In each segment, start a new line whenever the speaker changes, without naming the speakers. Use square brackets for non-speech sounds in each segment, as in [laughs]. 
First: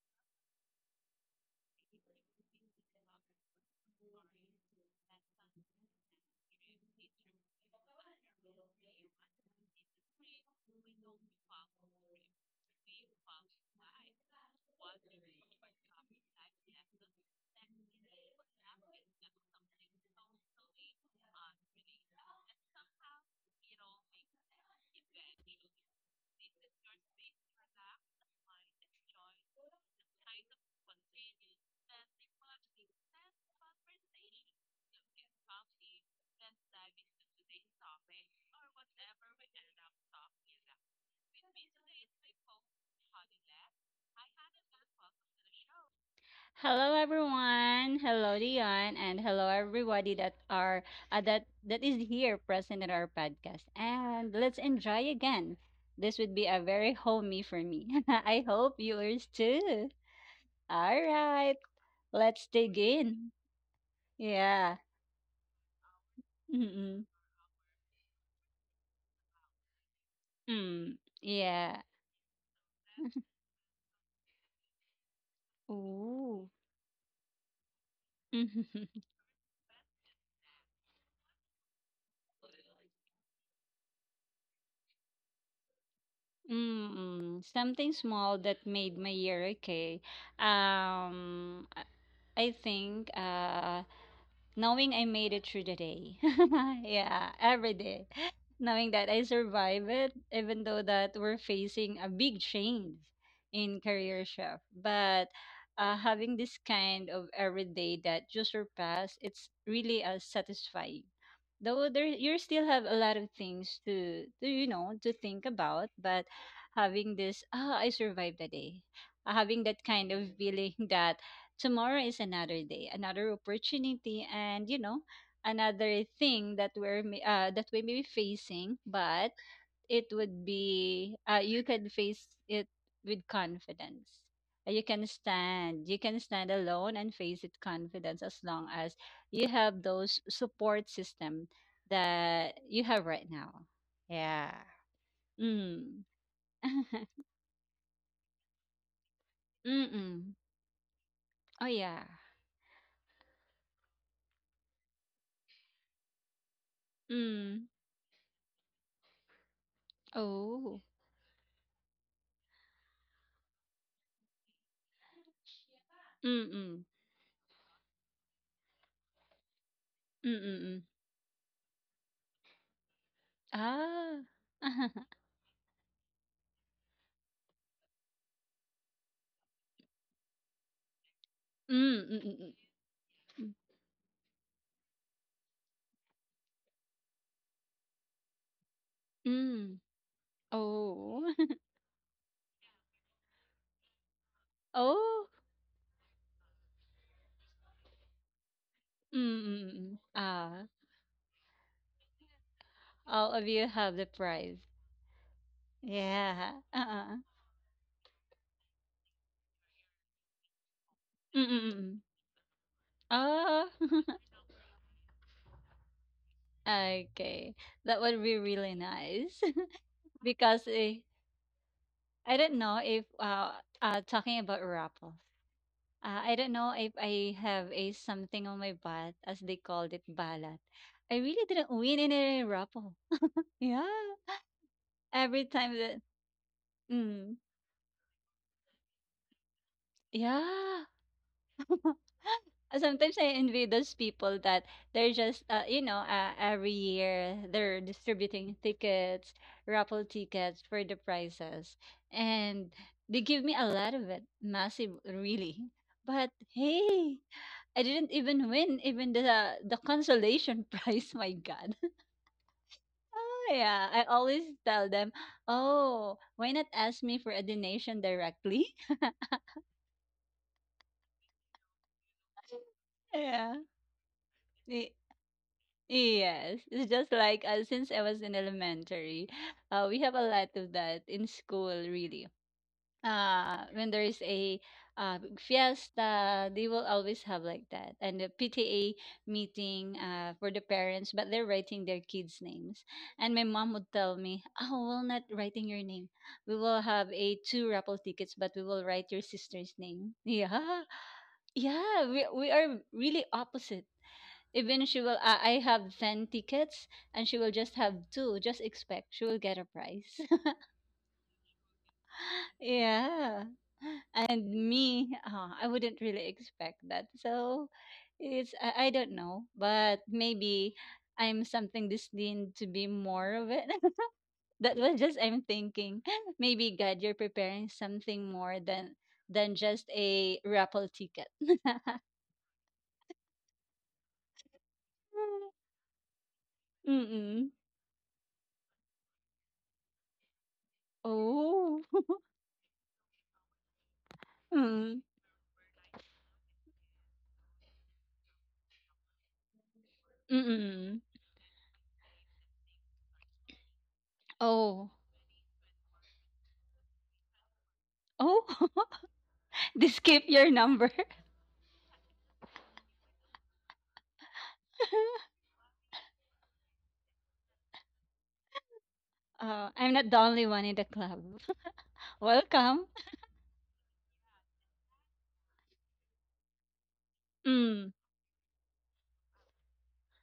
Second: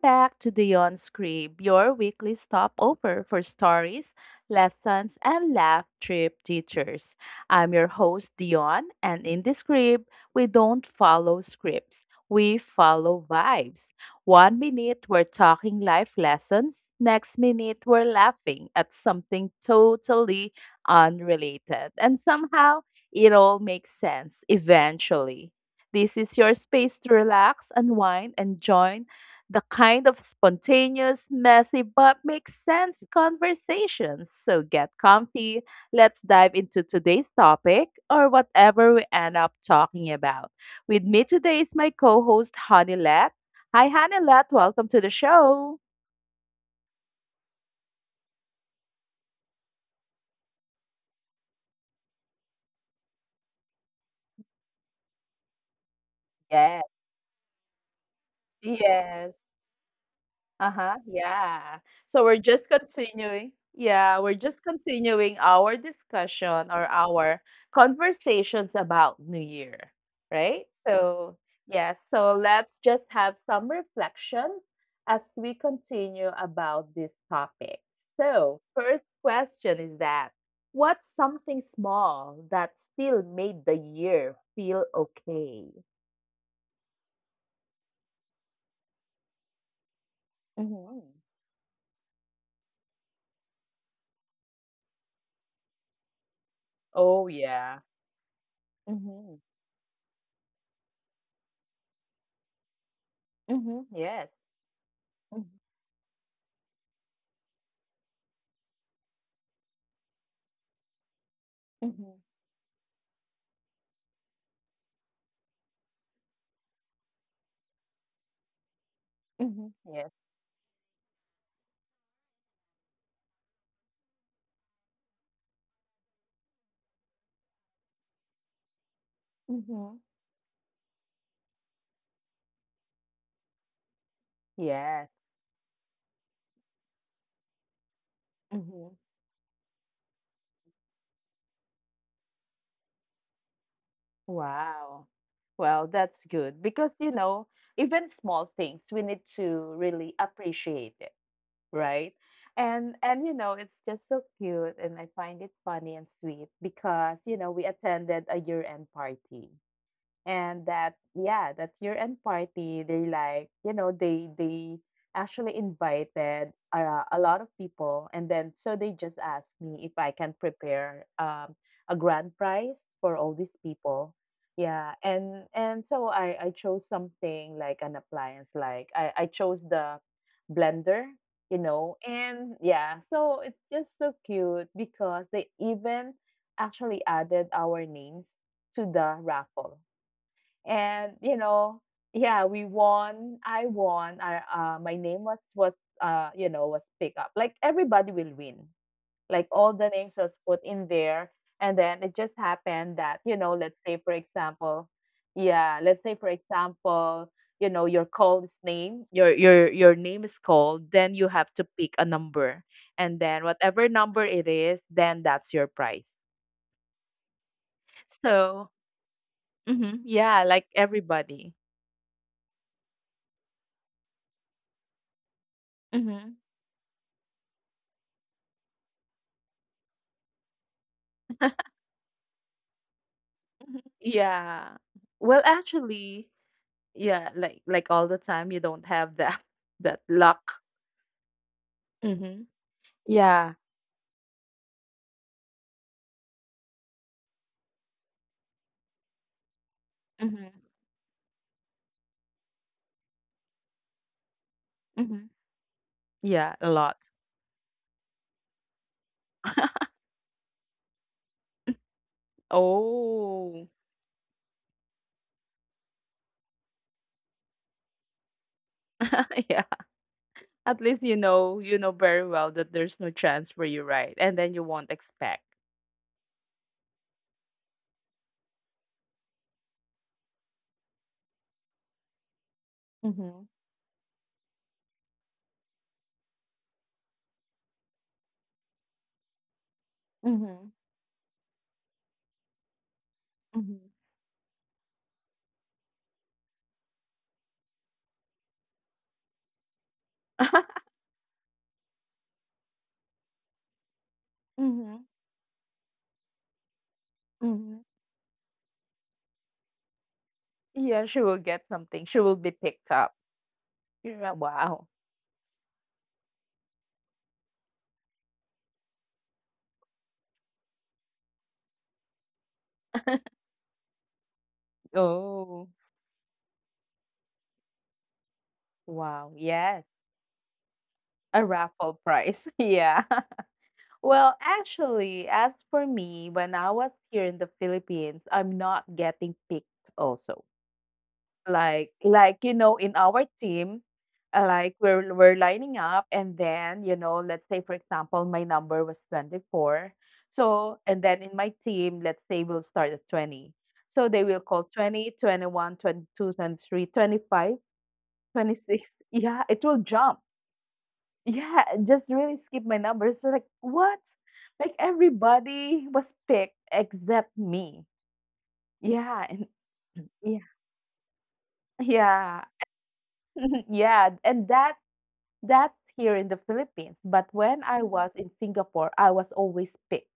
back to the On Scribe, your weekly stopover for stories, lessons, and laugh trip teachers. I'm your host, Dion, and in this scribe, we don't follow scripts, we follow vibes. One minute, we're talking life lessons, next minute, we're laughing at something totally unrelated, and somehow it all makes sense eventually. This is your space to relax, unwind, and join the kind of spontaneous, messy, but makes sense conversations. So get comfy. Let's dive into today's topic or whatever we end up talking about. With me today is my co host, Honeylet. Hi, Honeylet. Welcome to the show.
Hello everyone. Hello Dion and hello everybody that are that is here present in our podcast. And let's enjoy again. This would be a
Yes,
very homey for me. [laughs] I hope yours
yes.
too. All
Uh-huh.
right.
Yeah. So
Let's
we're just
dig in.
continuing. Yeah, we're just
Yeah.
continuing our discussion or
Mm-mm.
our conversations about New Year, right?
Mm.
So,
Yeah.
yeah, so let's just have some reflections as we continue
Ooh.
about this topic. So,
[laughs]
first question is that what's something small that still made the year feel okay?
Mm-mm. Something small that made my year okay.
hmm
Um I I think knowing I made it through the day. [laughs] Yeah,
Oh,
every
yeah.
day. Knowing that I
Mm-hmm.
survived it, even though that we're facing a big change in
Mm-hmm.
career
Yes.
shift. But having this kind of every day that you surpass, it's really satisfying. Though there
Mhm,
you still have a lot of things to you know to think about, but having this I survived the day, having that
mhm.
kind
Yes.
of feeling [laughs] that tomorrow is another day, another opportunity, and another thing that that we may be facing. But it
Mhm.
would be you can face it with confidence. You can
Yes.
stand. You can stand alone and face it confidence as long as
Mhm.
you have those support system that you have right now. Yeah.
Wow. Well,
Mm.
that's good because, you
[laughs]
know, even small things we need to really
Mm-mm.
appreciate it,
Oh yeah.
right? And you know, it's just so cute and I find it funny and sweet because, you know,
Mm.
we attended a year-end party. And
Oh.
that, yeah, that year end party, they like, you know, they actually invited
Mm-mm.
a lot of people, and then so they just asked me if I
Mm,
can
mm, mm.
prepare a grand prize for all these
Ah.
people. Yeah,
[laughs]
and so I chose something like an appliance, like I chose the blender, you
Hmm,
know.
mm, mm, mm.
And yeah, so it's just so cute because they even actually added our names to the
Mm.
raffle. And
Oh.
you
[laughs]
know, yeah, we won, I won I my
Oh.
name was, you know, was picked up, like everybody will win.
Mm,
Like
mm,
all the
mm.
names was put
Ah.
in there, and then it just happened that,
All
you
of
know,
you
let's
have the
say for
prize.
example, yeah, let's say for
Yeah. Uh-uh.
example, you know, your call is name your name is called, then you
Mm,
have
mm,
to pick
mm.
a number, and then
Oh.
whatever
[laughs]
number it is, then that's your prize.
Okay. That would be
So
really nice.
mhm,
[laughs]
yeah,
because
like
eh,
everybody.
I don't know if talking about raffles.
Mm-hmm.
I don't know if I have a something on my butt as they called it balat. I really didn't win in a raffle. Yeah.
Yeah.
Every
Well,
time that
actually, yeah,
mm.
like all the time you don't have that [laughs] that luck.
Yeah. [laughs]
Mhm.
Sometimes I
Yeah.
envy those people that they're just, every year they're distributing tickets, raffle
Mhm.
tickets for the prizes. And they give me a lot of it, massive,
Mhm.
really. But
Yeah, a lot.
hey, I didn't even win even the
[laughs]
consolation [laughs] prize. My God. Oh
Oh.
yeah, I always tell them, oh, why not ask me for a donation directly?
[laughs] Yeah. At least you know very well
[laughs]
that there's no
Yeah.
chance for you, right? And then you
Y-
won't expect.
Yes, it's just like since I was in elementary, we have a lot of that in school, really.
Mhm.
When there is a big fiesta, they will always have like that, and the PTA meeting for the
Mhm.
parents, but they're writing their kids' names. And my mom
Mhm.
would tell me, "Oh, we will not writing your name. We will have a two raffle tickets, but we will write your sister's name." [laughs] Yeah,
[laughs]
yeah, we are really opposite, even she
Mhm.
will, I have 10 tickets and she will just
Mhm.
have two. Just expect she will get a prize.
Yeah, she will get something. She will be
[laughs]
picked up.
Yeah.
Yeah.
And
Wow.
me, I wouldn't really expect that. So it's, I don't know, but maybe I'm something destined to be more of it. [laughs] That was just, I'm
Oh.
thinking, [laughs] maybe God, you're preparing something more
Wow.
than just
Yes.
a raffle ticket.
A
[laughs]
raffle prize. [laughs] Yeah. Well, actually, as for me, when I was here in
Mm-mm.
the Philippines, I'm not getting picked also.
Oh.
Like
[laughs]
like you know, in our team, like
Mm.
we're lining up, and then, you know, let's say for example, my number was 24. So,
Mm-mm.
and then in my team, let's say we'll start at 20. So they will call
Oh.
20, 21, 22, 23, 25,
Oh,
26. [laughs] Yeah, it
[laughs]
will
they skip
jump,
your number. [laughs]
yeah, just really skip my numbers. We're like, what? Like everybody was picked except me. Yeah, and
I'm not the
yeah,
only one in the club. [laughs]
yeah,
Welcome.
[laughs] yeah. And that's here in the Philippines. But when
Mm.
I was in Singapore, I was always picked.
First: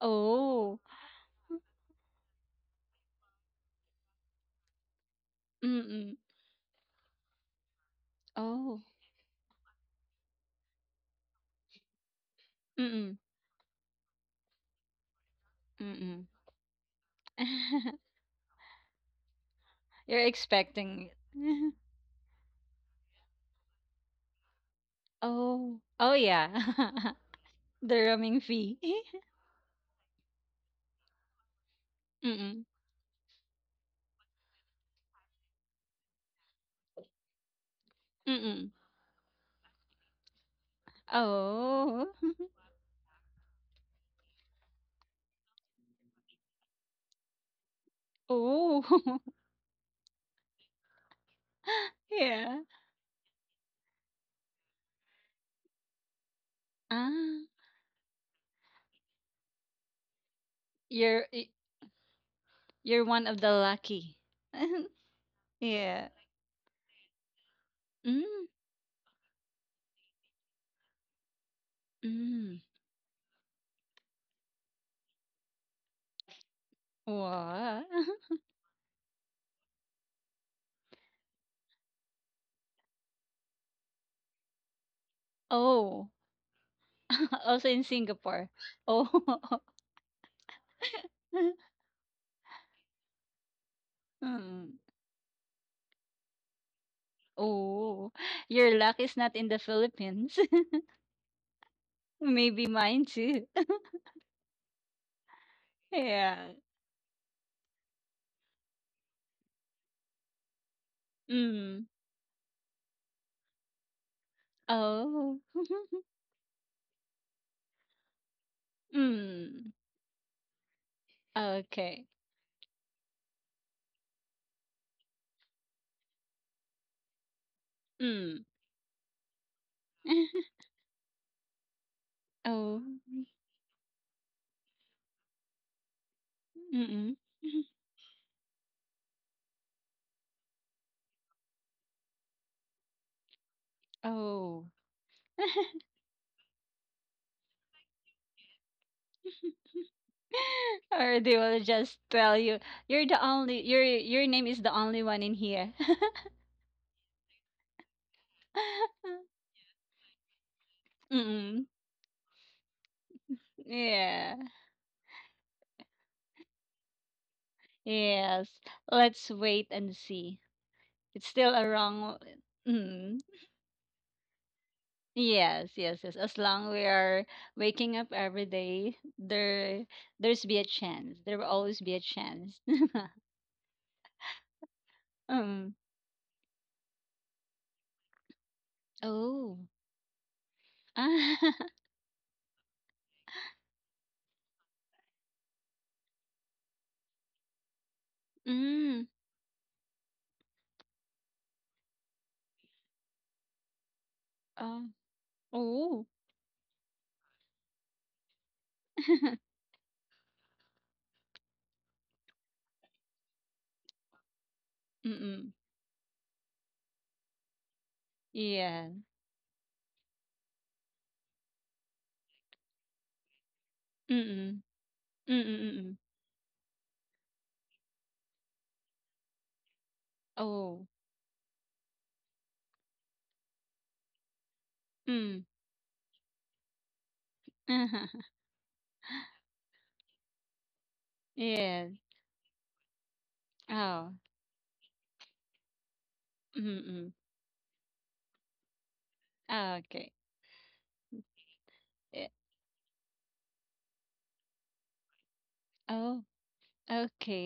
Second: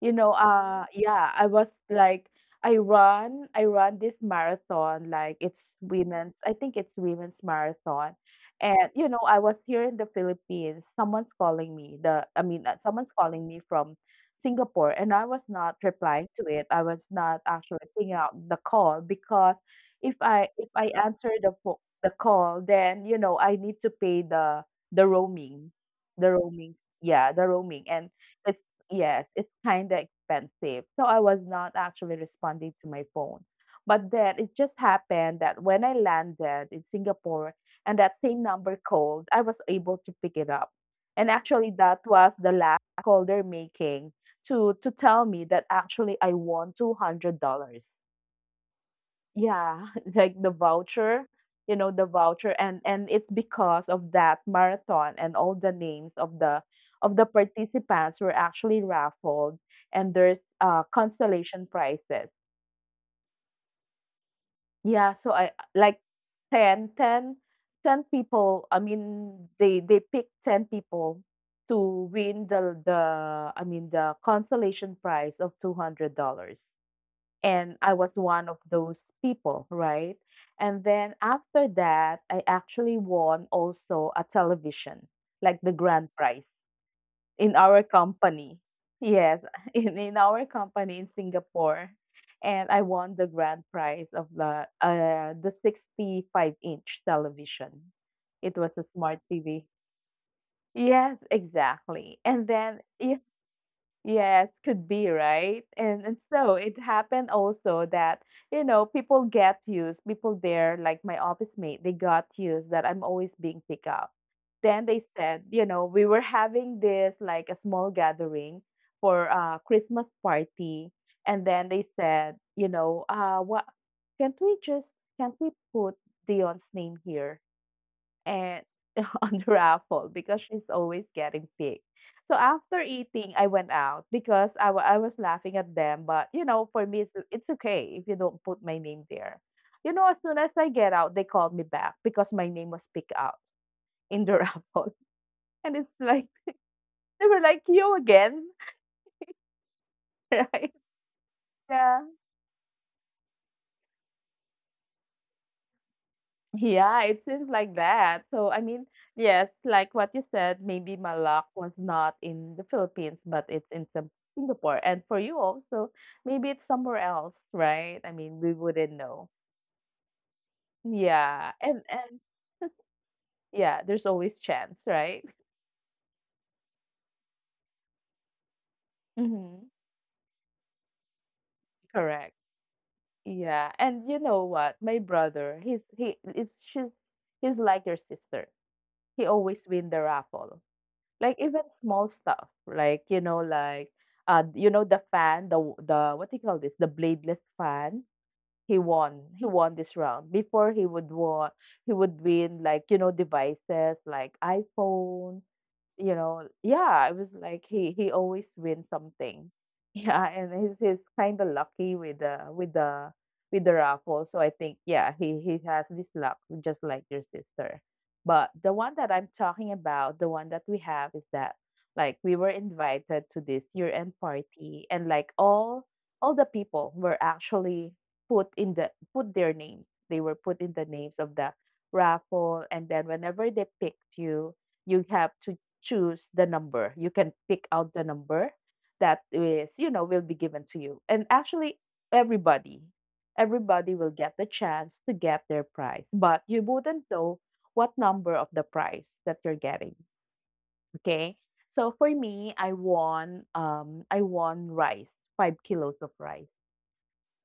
You know,
Oh.
yeah, I was like, I run this marathon, like it's
Mm-mm.
women's, I think it's women's marathon.
Oh.
And, you know, I was here in the Philippines. Someone's calling me, someone's
Mm-mm.
calling me from Singapore, and I was not
Mm-mm.
replying to it. I was not actually
[laughs]
picking out the call because
You're
if I
expecting
answer the
it.
the call, then, you know, I need to pay the
[laughs]
roaming,
Oh. Oh
the
yeah.
roaming,
[laughs]
yeah, the roaming,
The
and
roaming fee.
yes, it's kind of expensive. So I was not actually
[laughs] Mm-mm.
responding to my phone. But then it just happened that when I landed in Singapore and that same
Mm-mm.
number called, I was able to pick it up. And actually,
Oh.
that was
[laughs]
the last call they're making to tell me that actually I won $200.
Oh. [laughs]
Yeah, [laughs] like the voucher, you know, the
Yeah.
voucher. And it's because of that marathon, and all the names of the
Ah.
participants were actually raffled, and there's
You're y-
consolation prizes.
you're one of the lucky. [laughs]
Yeah, so I like
Yeah.
10, 10, ten
Mm.
people, I mean they picked 10 people to win
Mm.
the I mean the consolation prize of $200, and
What?
I was one of those people, right? And then after that, I actually won also a television, like the
Oh,
grand prize
[laughs]
in
also in
our
Singapore.
company.
Oh.
Yes, [laughs] in our company in
[laughs]
Singapore. And I won the grand prize of the
Mm.
uh, the 65-inch television.
Oh,
It was
your
a
luck is
smart
not in the
TV.
Philippines. [laughs]
Yes, exactly. And
Maybe
then,
mine
you
too. [laughs]
yes, could be, right? And
Yeah.
so it happened also that, you know, people there, like my office mate,
Mm.
they got used that I'm always being picked up. Then they
Oh.
said, you know,
[laughs]
we were having this like a small gathering for a
Mm.
Christmas party. And then they
Okay.
said, you know, what can't we just can't we put Dion's name here
Mm.
and [laughs] on the raffle because
[laughs]
she's always getting picked. So
Oh.
after eating, I went out because I I was laughing at them. But you know, for me,
Mm-mm.
it's okay if you don't put my name there. You know, as soon as I get out, they called me back because my name was picked out in the [laughs]
Oh.
raffle, and it's like they were like, "You again, [laughs] right?"
[laughs] Or they will just
Yeah.
tell you, you're the only, your name is the only one in here.
Yeah, it seems like that. So, I mean, yes,
[laughs]
like what you said, maybe my luck
Mm-mm.
was not in the Philippines, but it's in
Yeah.
Singapore. And for you also, maybe it's somewhere else, right? I mean, we
Yes,
wouldn't
let's
know.
wait and see. It's
Yeah.
still a wrong.
And
Mm,
yeah, there's always chance, right? [laughs]
yes, yes, yes. As long we are waking up every day,
hmm
there's be a chance. There will always be a
Correct.
chance.
Yeah. And you know what? My
[laughs]
brother,
Um.
she's he's like your sister. He
Oh.
always win the raffle.
Ah.
Like even small stuff, like you know, the fan, the what do you call this, the bladeless fan.
[laughs]
He
Mm.
won. He won this round. Before he would win, like, you know, devices like
Oh.
iPhone,
Oh.
you know. Yeah, it was like he always wins
[laughs]
something. [laughs] Yeah, and he's kind of lucky with the raffle. So I think yeah, he
Mm-mm.
has this luck just like your sister. But the
Yeah.
one that I'm talking about, the one that we have is that like we were invited to this year-end
Mm-mm.
party, and like all
Mm-mm.
the people were actually put their names. They were put in the
Oh.
names of the raffle, and then whenever they picked you, you have
Mm.
to choose the number. You can pick out the
[laughs]
number that is, you know, will be given to you. And actually,
Yes.
everybody, everybody
Oh.
will get the chance to get their prize, but you wouldn't
Mm-mm.
know what number of the prize that you're getting.
Okay.
Okay. So for
Eh,
me, I won rice, 5 kilos of
oh.
rice.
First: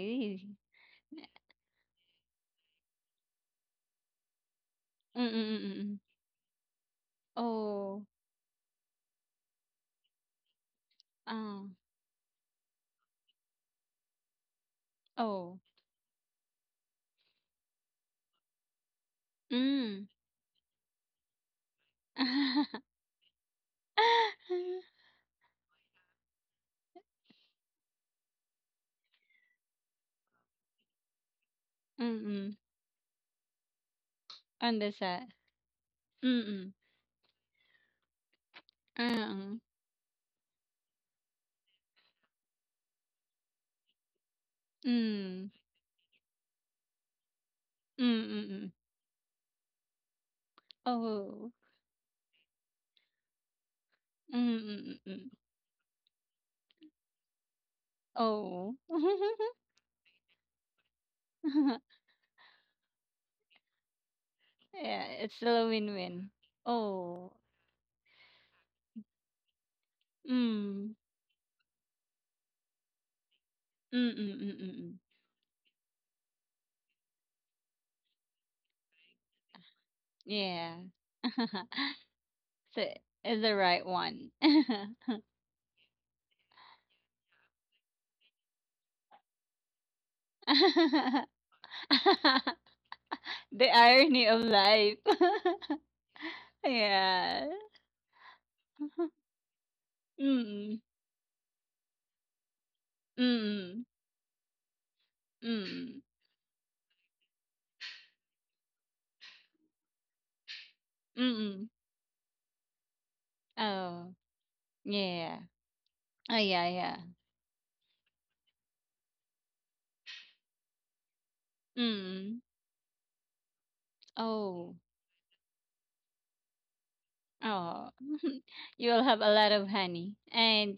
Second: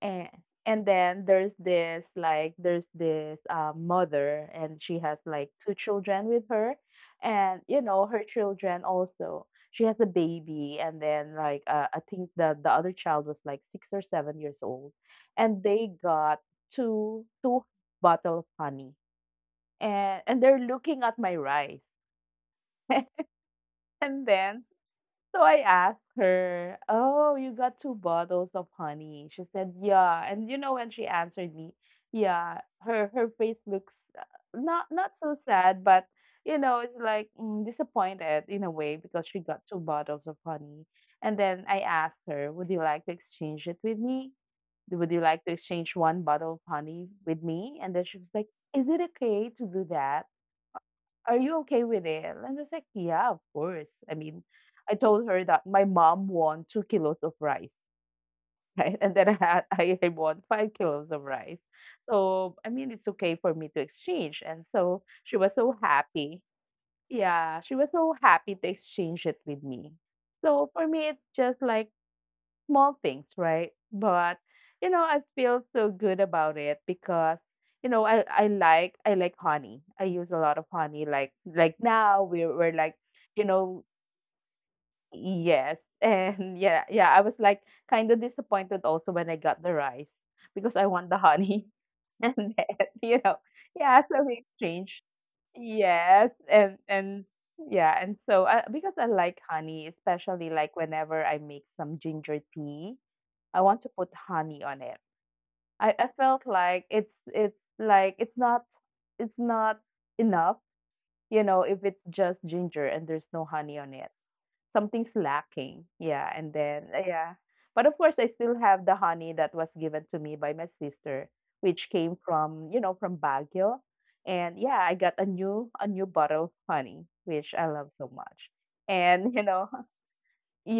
And and then there's this mother, and she has
Mm,
like
mm,
two
mm, mm.
children with her. And you know,
Oh,
her children also, she has a baby, and then like
ah,
I think the other child was like 6 or 7 years old,
oh,
and they got two bottle of honey,
hmm.
and they're looking at my rice. And then so I asked her, "Oh, you got 2 bottles of honey?" She said, "Yeah." And you know, when she answered me,
Mm,
"Yeah," her face looks
[laughs]
not
anlasa.
so sad, but you
Mm,
know, it's like mm, disappointed in a way because
ah,
she
mm,
got 2 bottles of honey. And then I asked her, "Would you like to exchange it with me?
mm,
Would you like
mm.
to exchange 1 bottle of honey with me?" And then she was like,
Mm-mm.
"Is it okay to do that? Are
Oh,
you okay with it?" And I was like, "Yeah, of course." I mean,
mm,
I
mm,
told
mm.
her that my mom won 2 kilos of rice,
Oh.
[laughs] right? And then I had I won 5 kilos of rice.
[laughs]
So, I mean, it's okay for me to exchange. And so
Yeah, it's
she was
still a
so
win-win.
happy.
Oh,
Yeah, she was so happy to exchange it with me. So for
mm,
me, it's just like small things, right?
mm, mm,
But
mm,
you know,
mm.
I feel so good about it because you know, I like honey. I use a lot of
Yeah.
honey. Like
[laughs]
now we're
So
like,
it's
you
the right
know,
one. [laughs]
yes, [laughs] and yeah, yeah. I was like kind of disappointed also when I got the rice because I want the
[laughs]
honey [laughs] and then you know
The
yeah. So
irony of
we exchanged,
life. [laughs]
yes, and
Yeah.
yeah, and so because I
[laughs]
like honey, especially like
Mm,
whenever I make some ginger tea, I
mm,
want to put honey on it. I,
mm,
I felt like it's not enough, you know,
mm.
if it's just ginger and there's no honey on it.
Oh,
Something's
yeah.
lacking. Yeah,
Oh,
and
yeah,
then
yeah.
yeah. But of course I still have the honey that was given to me by my sister, which came
Mm.
from, you know, from Baguio. And
Oh,
yeah, I got a new bottle of honey, which I love
oh.
so
[laughs]
much.
You'll have a
And you
lot
know,
of honey,
[laughs]
and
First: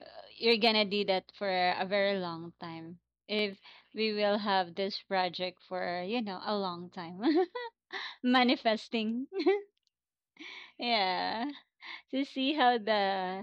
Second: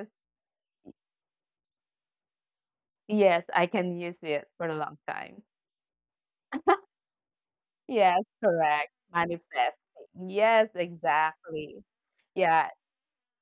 uh, you're gonna do that for a very long time.
yes,
If
I can
we
use
will
it for
have
a long
this
time.
project for, you know, a long time, [laughs]
Yes, correct.
manifesting.
Manifesting. Yes,
Yeah.
exactly.
To see
Yeah.
how the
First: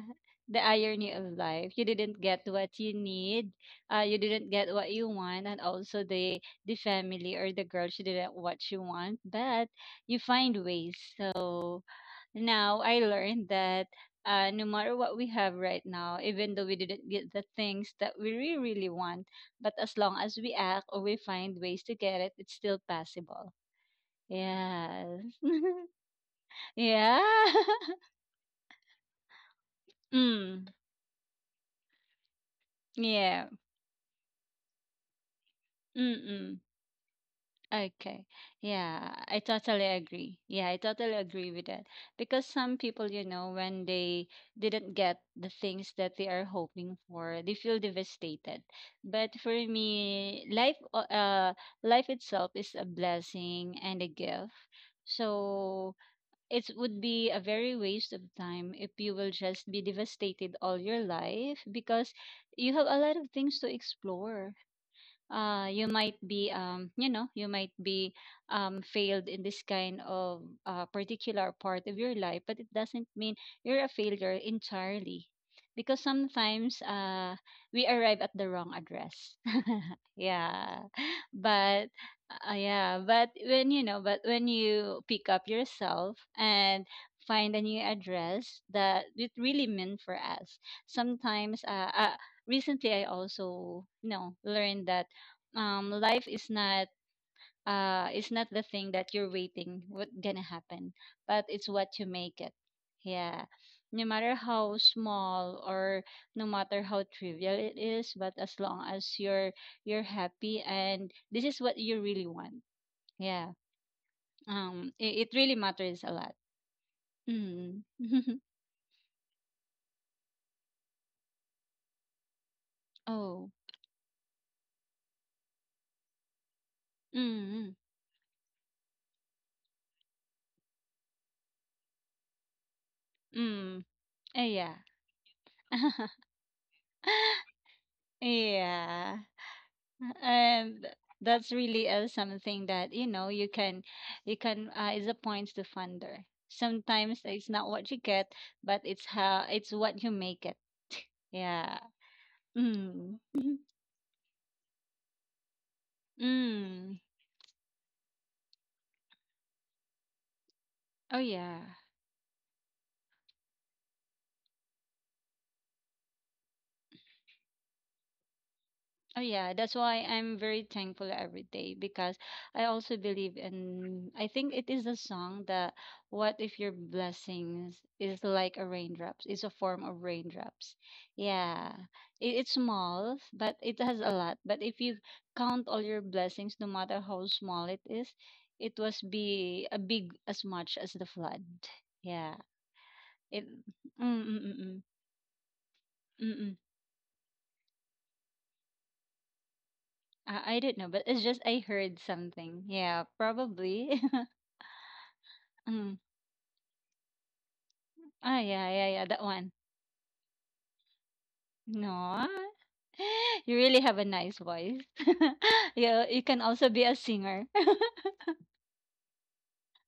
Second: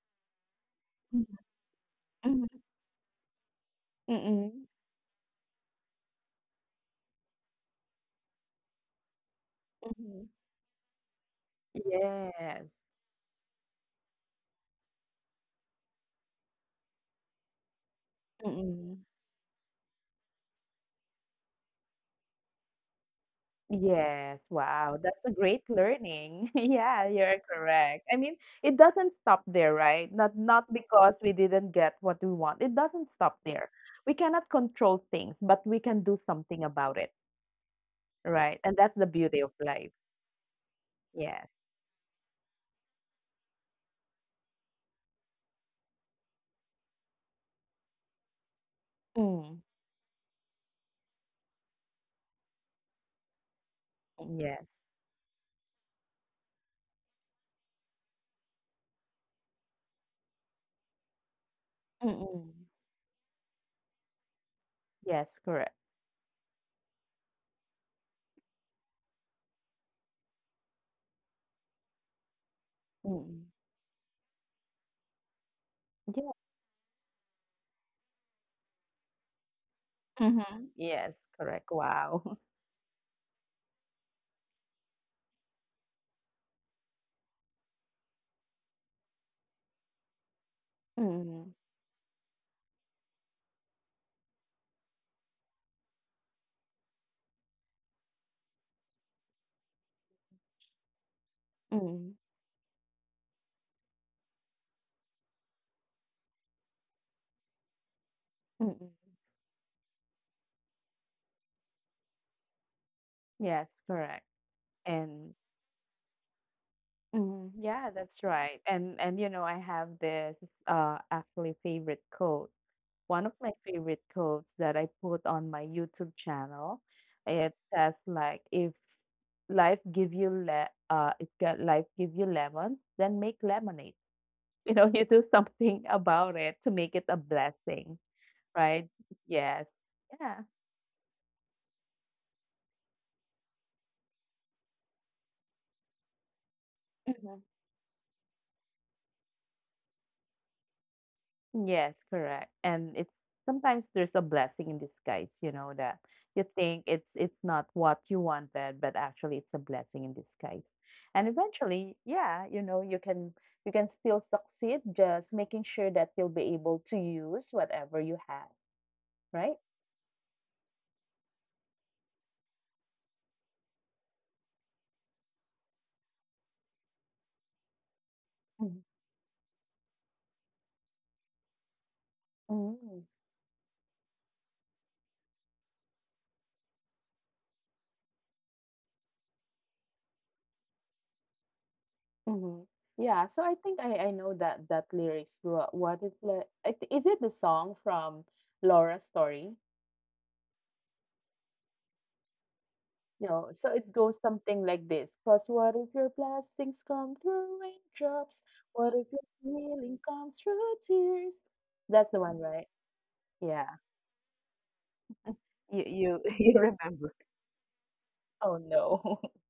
the irony
Mhm,
of life. You didn't get
mhm,
what you need. You didn't
mm,
get what you want, and also the family or the girl she didn't what she want. But you
mhm.
find ways. So
Yes.
now I learned that no matter what we have right now, even though we didn't get the things that we really really
Mm.
want, but as long as we act or we find ways to get it, it's still possible.
Yes, wow,
Yes.
that's
[laughs]
a great learning. [laughs] Yeah,
Yeah.
you're
[laughs]
correct. I mean, it doesn't stop there, right? Not
Mm.
because we didn't get what we want. It doesn't stop
Yeah.
there. We cannot control things, but we can do
Mm-mm.
something about it,
Okay.
right? And that's the
Yeah,
beauty
I
of
totally
life.
agree. Yeah, I totally
Yes.
agree with that. Because some people, you know, when they didn't get the things that they are hoping for, they feel devastated. But for
Mm.
me, life, life itself is a blessing and a gift.
Yes.
So it would be a very waste of time if you will just be devastated all your life because
Mm.
you have a lot of things to explore.
Yes, correct.
You might be you know, you might be failed in this kind of particular part of your life, but it doesn't mean
Mm.
you're a failure entirely, because
Yeah.
sometimes we arrive at the wrong address. [laughs]
Mm-hmm.
Yeah,
Yes, correct.
but
Wow. [laughs]
when you know, but when you pick up yourself and find a new address that it really meant for us,
Mm,
sometimes recently I also, you know, learned that life is not the thing that you're waiting what gonna happen, but it's what you
mm,
make it. Yeah. No matter how small or no matter how trivial it is, but as long
mm.
as you're happy and this is what you really want. Yeah.
Yes, correct.
It
And
really matters a lot.
mm,
Mm.
yeah, that's
[laughs]
right. And you know, I have this actually favorite quote. One of
Oh,
my favorite quotes that I put on my YouTube channel. It
mm,
says like, if life give you le if ge- life give you lemons, then make
mm.
lemonade. [laughs]
Eh,
You
yeah.
know, you do something about it to make it a blessing,
[laughs]
right?
Yeah.
Yes. Yeah.
And that's really something that you know you can is a points to funder. Sometimes it's not what you get, but it's how it's what you make it. Yeah.
Yes, correct. And it's
Mm. [laughs] Mhm.
sometimes there's a blessing in disguise, you know, that you think
Mm.
it's not what you wanted, but actually it's a blessing in disguise.
Oh
And
yeah.
eventually, yeah, you know, you can still succeed, just making sure that you'll be able to use whatever you have,
Oh yeah,
right?
that's why I'm very thankful every day because I also believe in, I think it is a song that what if your blessings is like a raindrops, is a form of raindrops. Yeah. It's
Mm-hmm.
small, but it has a lot. But if you count all your blessings, no matter how small it is, it was be a big as much as the flood. Yeah.
Hmm. Yeah, so
It
I think I
Mm, mm,
know
mm,
that
mm.
that lyrics. What is like?
Mm-mm.
Is it the song from Laura's Story?
I don't know, but it's just I heard something. Yeah,
You know, so it
probably. [laughs]
goes something like this. Cause what if
Mm.
your blessings come through
Ah,
raindrops?
yeah, yeah,
What
yeah,
if
that
your
one.
healing comes through tears? That's the
No. [gasps]
one, right?
[laughs] You
Yeah.
really have a nice voice. [laughs]
You
Yeah, you can
you [laughs]
also be
you
a
remember?
singer.
Oh no. [laughs]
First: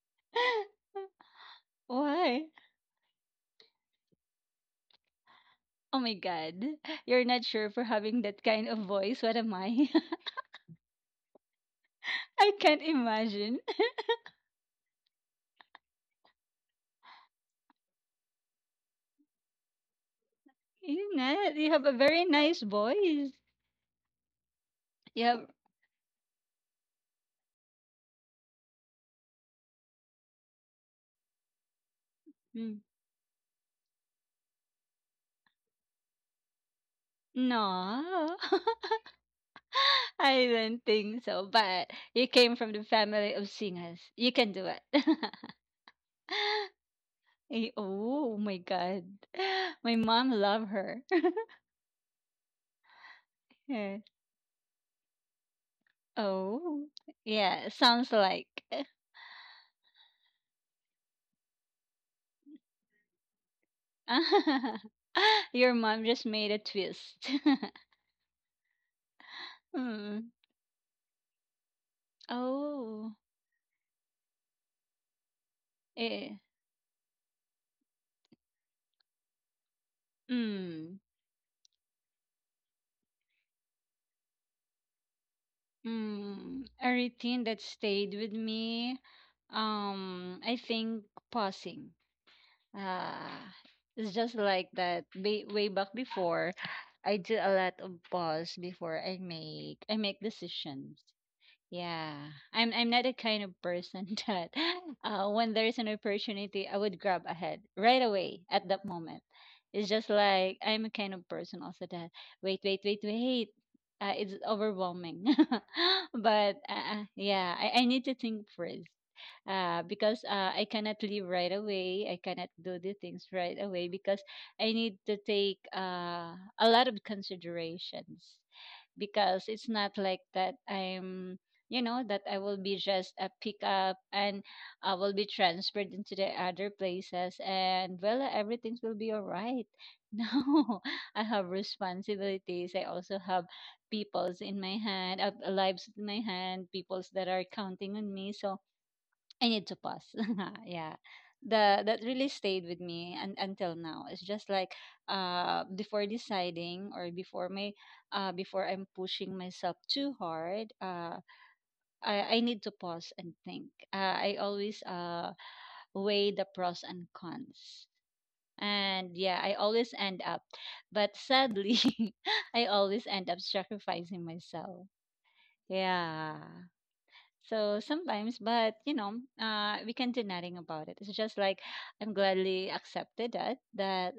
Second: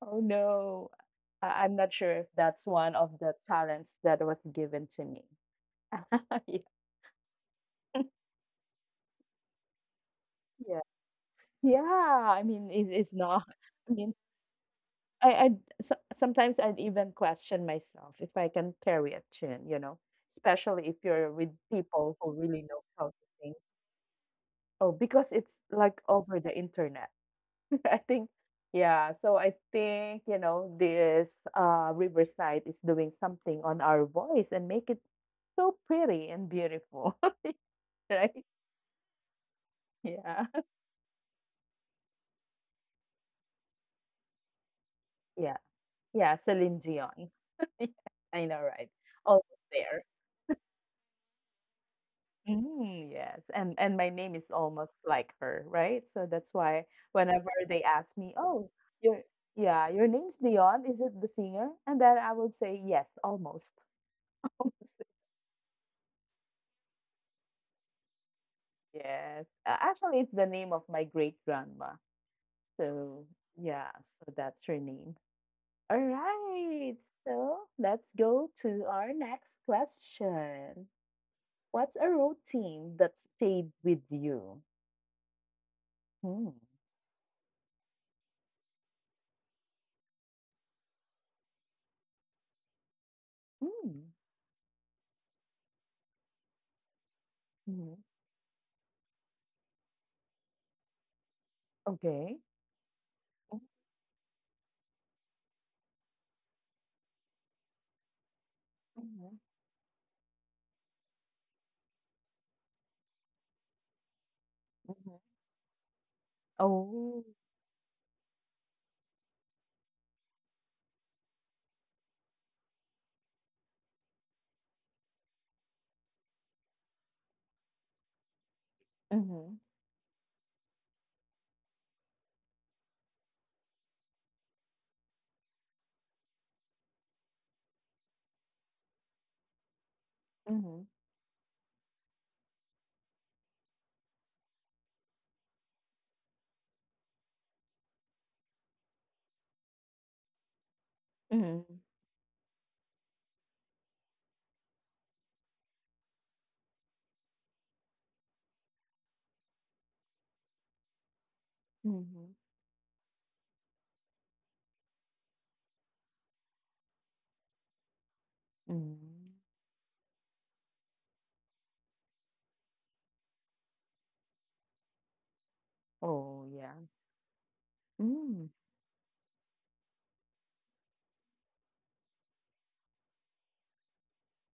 Oh no.
[laughs]
I- I'm not sure if
Why?
that's one of the talents that was given to me.
Oh my
[laughs] Yeah.
God. You're not sure for having that kind of voice. What am I? [laughs]
Yeah. Yeah. I
I
mean,
can't
it is not.
imagine.
[laughs] I
[laughs]
mean. I so, sometimes I'd even question myself if I can carry a tune, you know, especially if
You
you're with
not. You have a
people
very
who really
nice
knows how to
voice.
sing. Oh,
You
because
have.
it's like over the internet. [laughs] I think, yeah. So I think you know this Riverside is
Mm.
doing something on our voice and make it so pretty and beautiful, [laughs] right?
No. [laughs]
Yeah,
I don't think so. But you came from the family of singers. You can do it.
yeah,
[laughs]
yeah. Celine Dion.
Eh,
I
oh
know,
my
right?
god.
Always
[gasps] [laughs]
there.
My mom love her. [laughs]
Mm, yes, and my
Yeah.
name is almost like her, right? So that's why
Oh.
whenever they
Yeah,
ask
sounds
me,
like
"Oh, your yeah, your name's Dion, is it the singer?" And then I would say, "Yes, almost." [laughs]
[laughs] your mom just made a twist. [laughs]
Yes. Actually, it's the
Mm.
name of my great grandma. So
Oh.
yeah, so that's her name. All
Eh.
right, so let's go to our next question.
Mm.
What's a routine that stayed with you? Hmm.
Mm. A routine that stayed with me. I think pausing. Ah,
Hmm.
it's just like that. Way back before, I do a
Mhm.
lot of pause before I make decisions.
Okay.
Yeah, I'm not the kind of person [laughs] that when there's an opportunity, I would grab ahead right away at that
Mhm,
moment. It's just like I'm a kind of person also that wait, wait, wait, wait. It's
mhm.
overwhelming, [laughs] but
Oh.
yeah, I need to think first. Because I cannot leave right away. I cannot do the things right away because I need to take a lot of considerations
Mhm,
because it's not like that I'm you know that I will be just a pickup and I will be transferred into the other places, and well everything will be all right. [laughs]
mhm,
No, I have responsibilities. I also have peoples in my hand, lives in my hand, peoples that are counting on me. So I need to pause. [laughs] Yeah.
mhm,
The that really stayed with me and until now. It's just like before deciding or before my before I'm pushing myself too hard,
mhm,
I need to pause and think. I always weigh the pros and cons.
mhm.
And yeah, I always end up, but sadly, [laughs] I always end up sacrificing myself.
Oh,
Yeah.
yeah.
So
Mm,
sometimes, but we can do nothing about it. It's just like I'm gladly accepted that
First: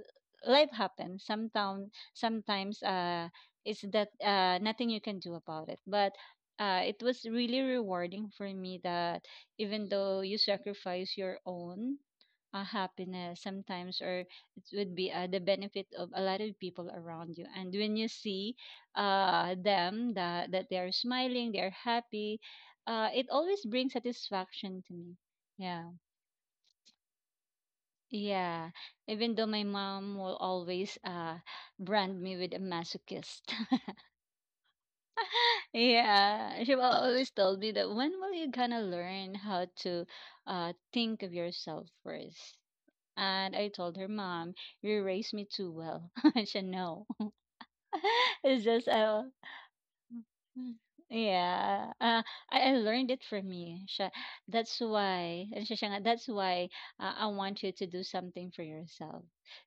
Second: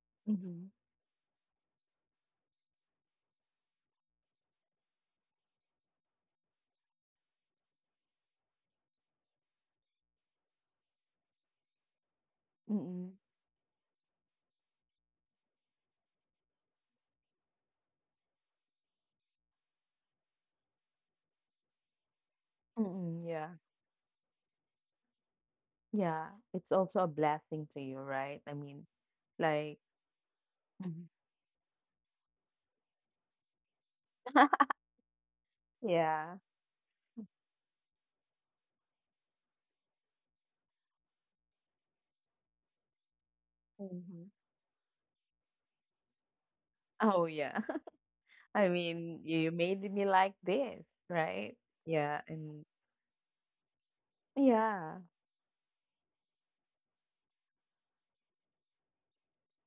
life
mhm,
happens. Sometimes, it's that nothing you can do about it. But it was really rewarding for me that even though you sacrifice your own
mm-mm,
happiness sometimes, or it would be the benefit of a lot of people around you. And when you see them that they are smiling, they are happy,
mm-mm,
it
yeah.
always brings satisfaction to me. Yeah,
Yeah. It's also a blessing to you, right? I
yeah.
mean,
Even though my
like,
mom will always
mhm.
brand me with a masochist.
[laughs]
[laughs]
Yeah.
Yeah, she will always tell me that when will you gonna learn how to think of yourself first? And I told her,
Hmm.
Mom, you raised me too well. [laughs] And she, no.
Oh, yeah.
[laughs]
[laughs]
It's
I
just
mean, you made me
mm,
like
mm.
this, right?
Yeah,
Yeah.
I,
And
I learned it from you. Siya. That's
yeah.
why, and siya siya that's why I want you to do something for yourself.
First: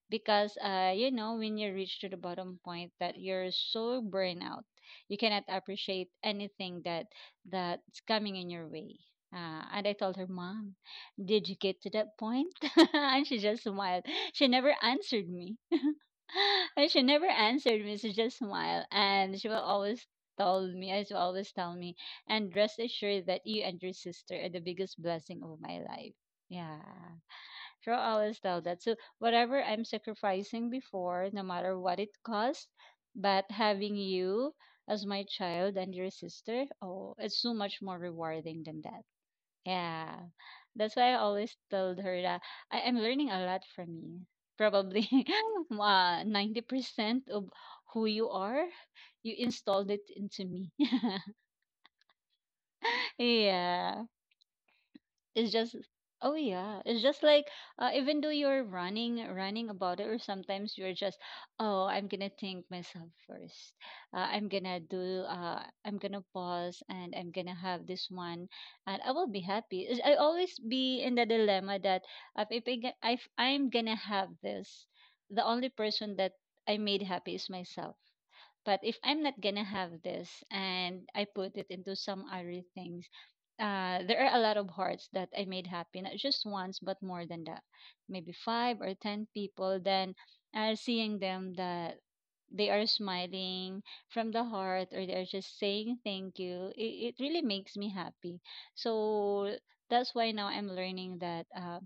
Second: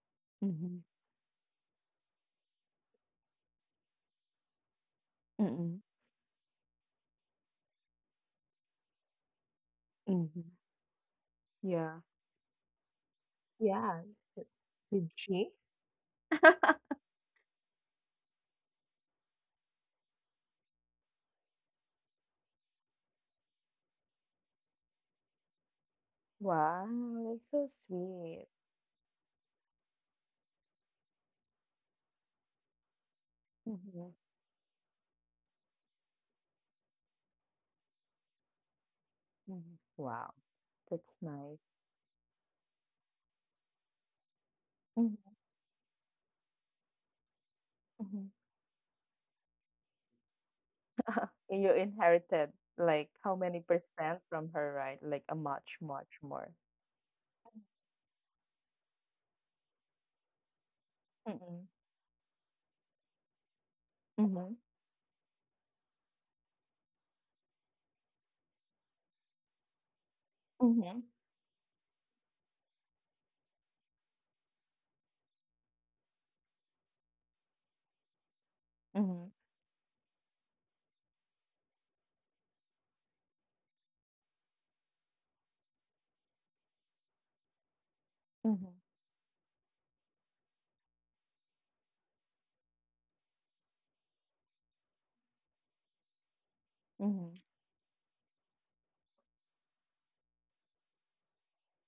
Because,
Mm-hmm,
when you reach to the bottom point that you're so burned out, you cannot
mm-mm,
appreciate anything that's coming in your way. And I told her,
mm-hmm.
Mom, did you get to
Yeah.
that point? [laughs] And she just
Yeah.
smiled. She never
Did
answered
she?
me. [laughs]
[laughs]
And she never answered me. She just smiled, and she will always told me, as will always tell me, and rest assured that you and your sister are the biggest blessing of my life. Yeah,
Wow, that's so
she will always
sweet.
tell that. So whatever I'm sacrificing before, no matter what it costs, but having
Mhm,
you as my child and your sister, oh, it's so much more rewarding than that.
mhm.
Yeah.
Wow,
That's why
that's
I always
nice.
told her that I am learning a lot from you. Probably
Mhm,
[laughs] 90% of who
mhm.
you are, you installed it into me. [laughs]
[laughs] You inherited like how many
Yeah.
percent from her, right? Like a
It's just,
much, much
oh
more.
yeah, it's just like even though you're running running about it, or sometimes you're just,
Mm-mm.
oh, I'm gonna think myself first.
Mm-hmm.
I'm gonna pause and I'm gonna have this one, and I will be happy. I always be
Mm-hmm.
in the dilemma that if I'm gonna have this, the only person that I made happy is myself. But if I'm
Mm-hmm.
not gonna have this and I put it into some other things, there are a lot of hearts that I made happy, not just once, but more than that. Maybe five or ten people. Then seeing them that they are smiling from the heart or they're just saying thank you, it
Mm-hmm.
really makes me happy. So that's why now I'm learning that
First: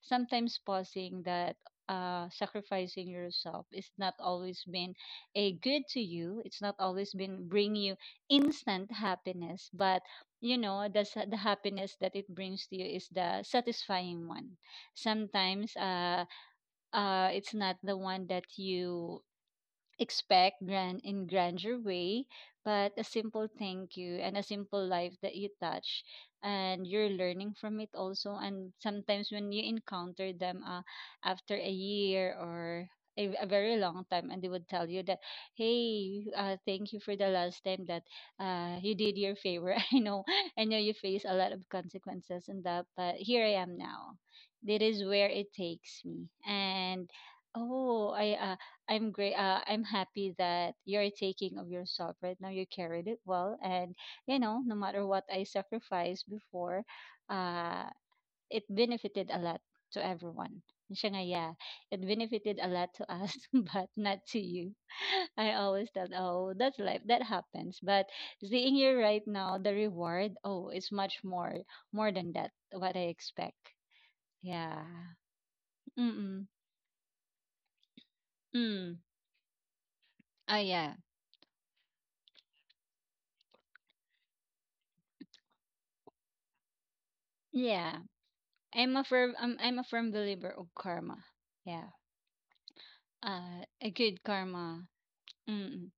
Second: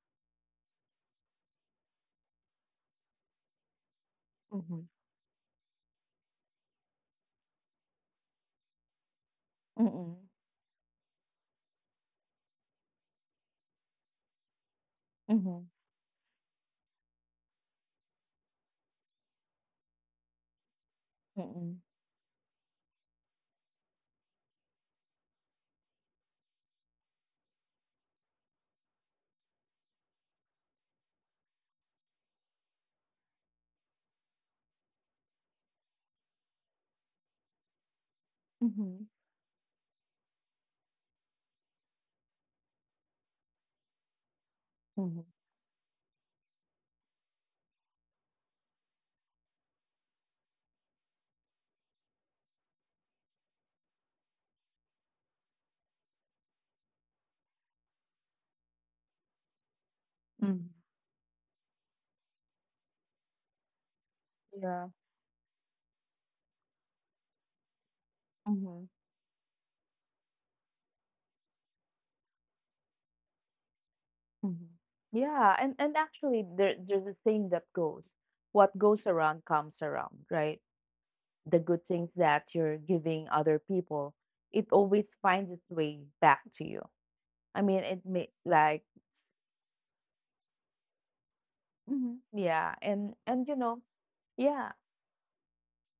sometimes pausing that sacrificing yourself is not always
Mm-hmm.
been a good to you. It's not always been bring you instant happiness, but
Mm-hmm.
the happiness that it brings to you is the satisfying one.
Mm-hmm. Mm-hmm.
Sometimes, it's not the one that you expect grand in
Mm-hmm.
grander way, but a simple thank you and a simple life that you touch, and you're learning from it also. And sometimes when you encounter them, after a year or a very long time, and they would tell you that, hey, thank you for the last time that you
Mm-hmm.
did your favor. [laughs] I know, you face a lot of consequences and that, but here I am now, that is
Mm-hmm.
where it takes me, and oh I'm great. I'm happy that you're taking of yourself right now. You carried it well, and no matter what I sacrificed before, uh, it benefited a lot to everyone.
Mm-hmm.
Siya nga, yeah, it benefited a lot to us, [laughs] but not to you.
Yeah.
[laughs] I always thought, oh, that's life, that happens. But seeing
Mm-hmm.
you right now, the reward, oh, it's much more, more than that, what I expect.
Mm-hmm.
Yeah.
Yeah, and actually
Mm-mm.
there's a saying that goes, what
Mm.
goes around comes around,
Oh,
right?
yeah.
The good things that you're giving other people, it always finds its way back to you. I mean, it
Yeah.
may like,
I'm a firm believer of karma. Yeah.
mhm. Yeah, and you
Uh
know,
a good
yeah,
karma. Mm-mm.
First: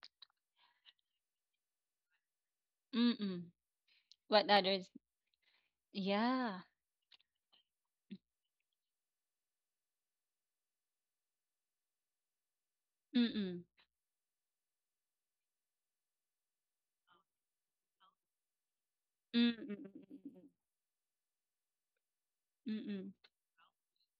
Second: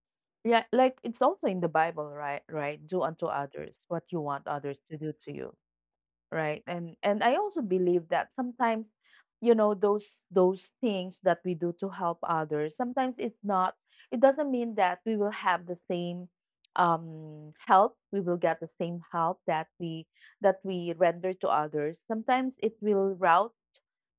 yeah, like it's also in the Bible, right? Right? Do unto
Mm-mm.
others what you want
What
others
others,
to do to you.
yeah.
Right, and I also believe that sometimes, you know, those things that we do to help others, sometimes it's
Mm-mm.
not, it doesn't mean that we will have the same, um, help, we will get the same help that
Mm-mm.
we render to others, sometimes it
Mm-mm.
will route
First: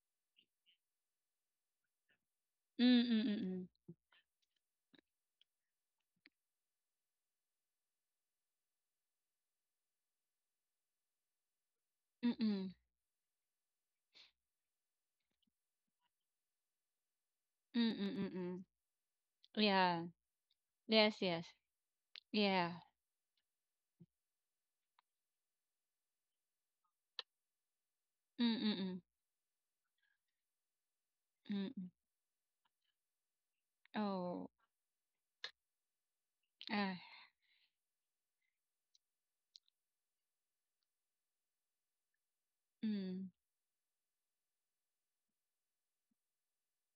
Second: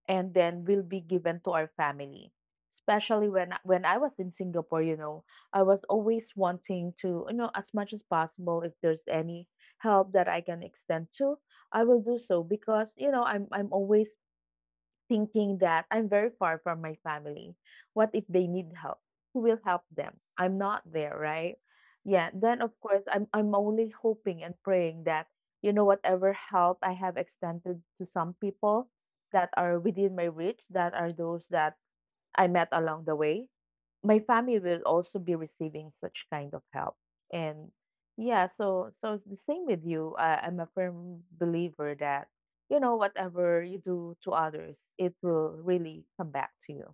and then will be given to our family. Especially when
Mm-mm.
I was in Singapore, you know, I was always wanting to, you know, as much as possible, if there's any help that I can extend to, I will do so
Mm-mm.
because, you know, I'm always thinking that I'm very far from my family. What
Mm-mm.
if they
Mm-mm.
need help? Who will help
Yeah.
them? I'm not
Yes,
there,
yes.
right? Yeah, then
Yeah.
of course I'm only hoping and praying that, you know, whatever help I have extended to some people
Mm-mm.
that are within my reach, that are those that
Mm-mm.
I met along the way. My
Oh.
family will also be receiving such kind of help.
Ah.
And yeah, so so it's the same with you. I'm a firm believer that, you know,
Mm.
whatever you do to others, it will really come back to you.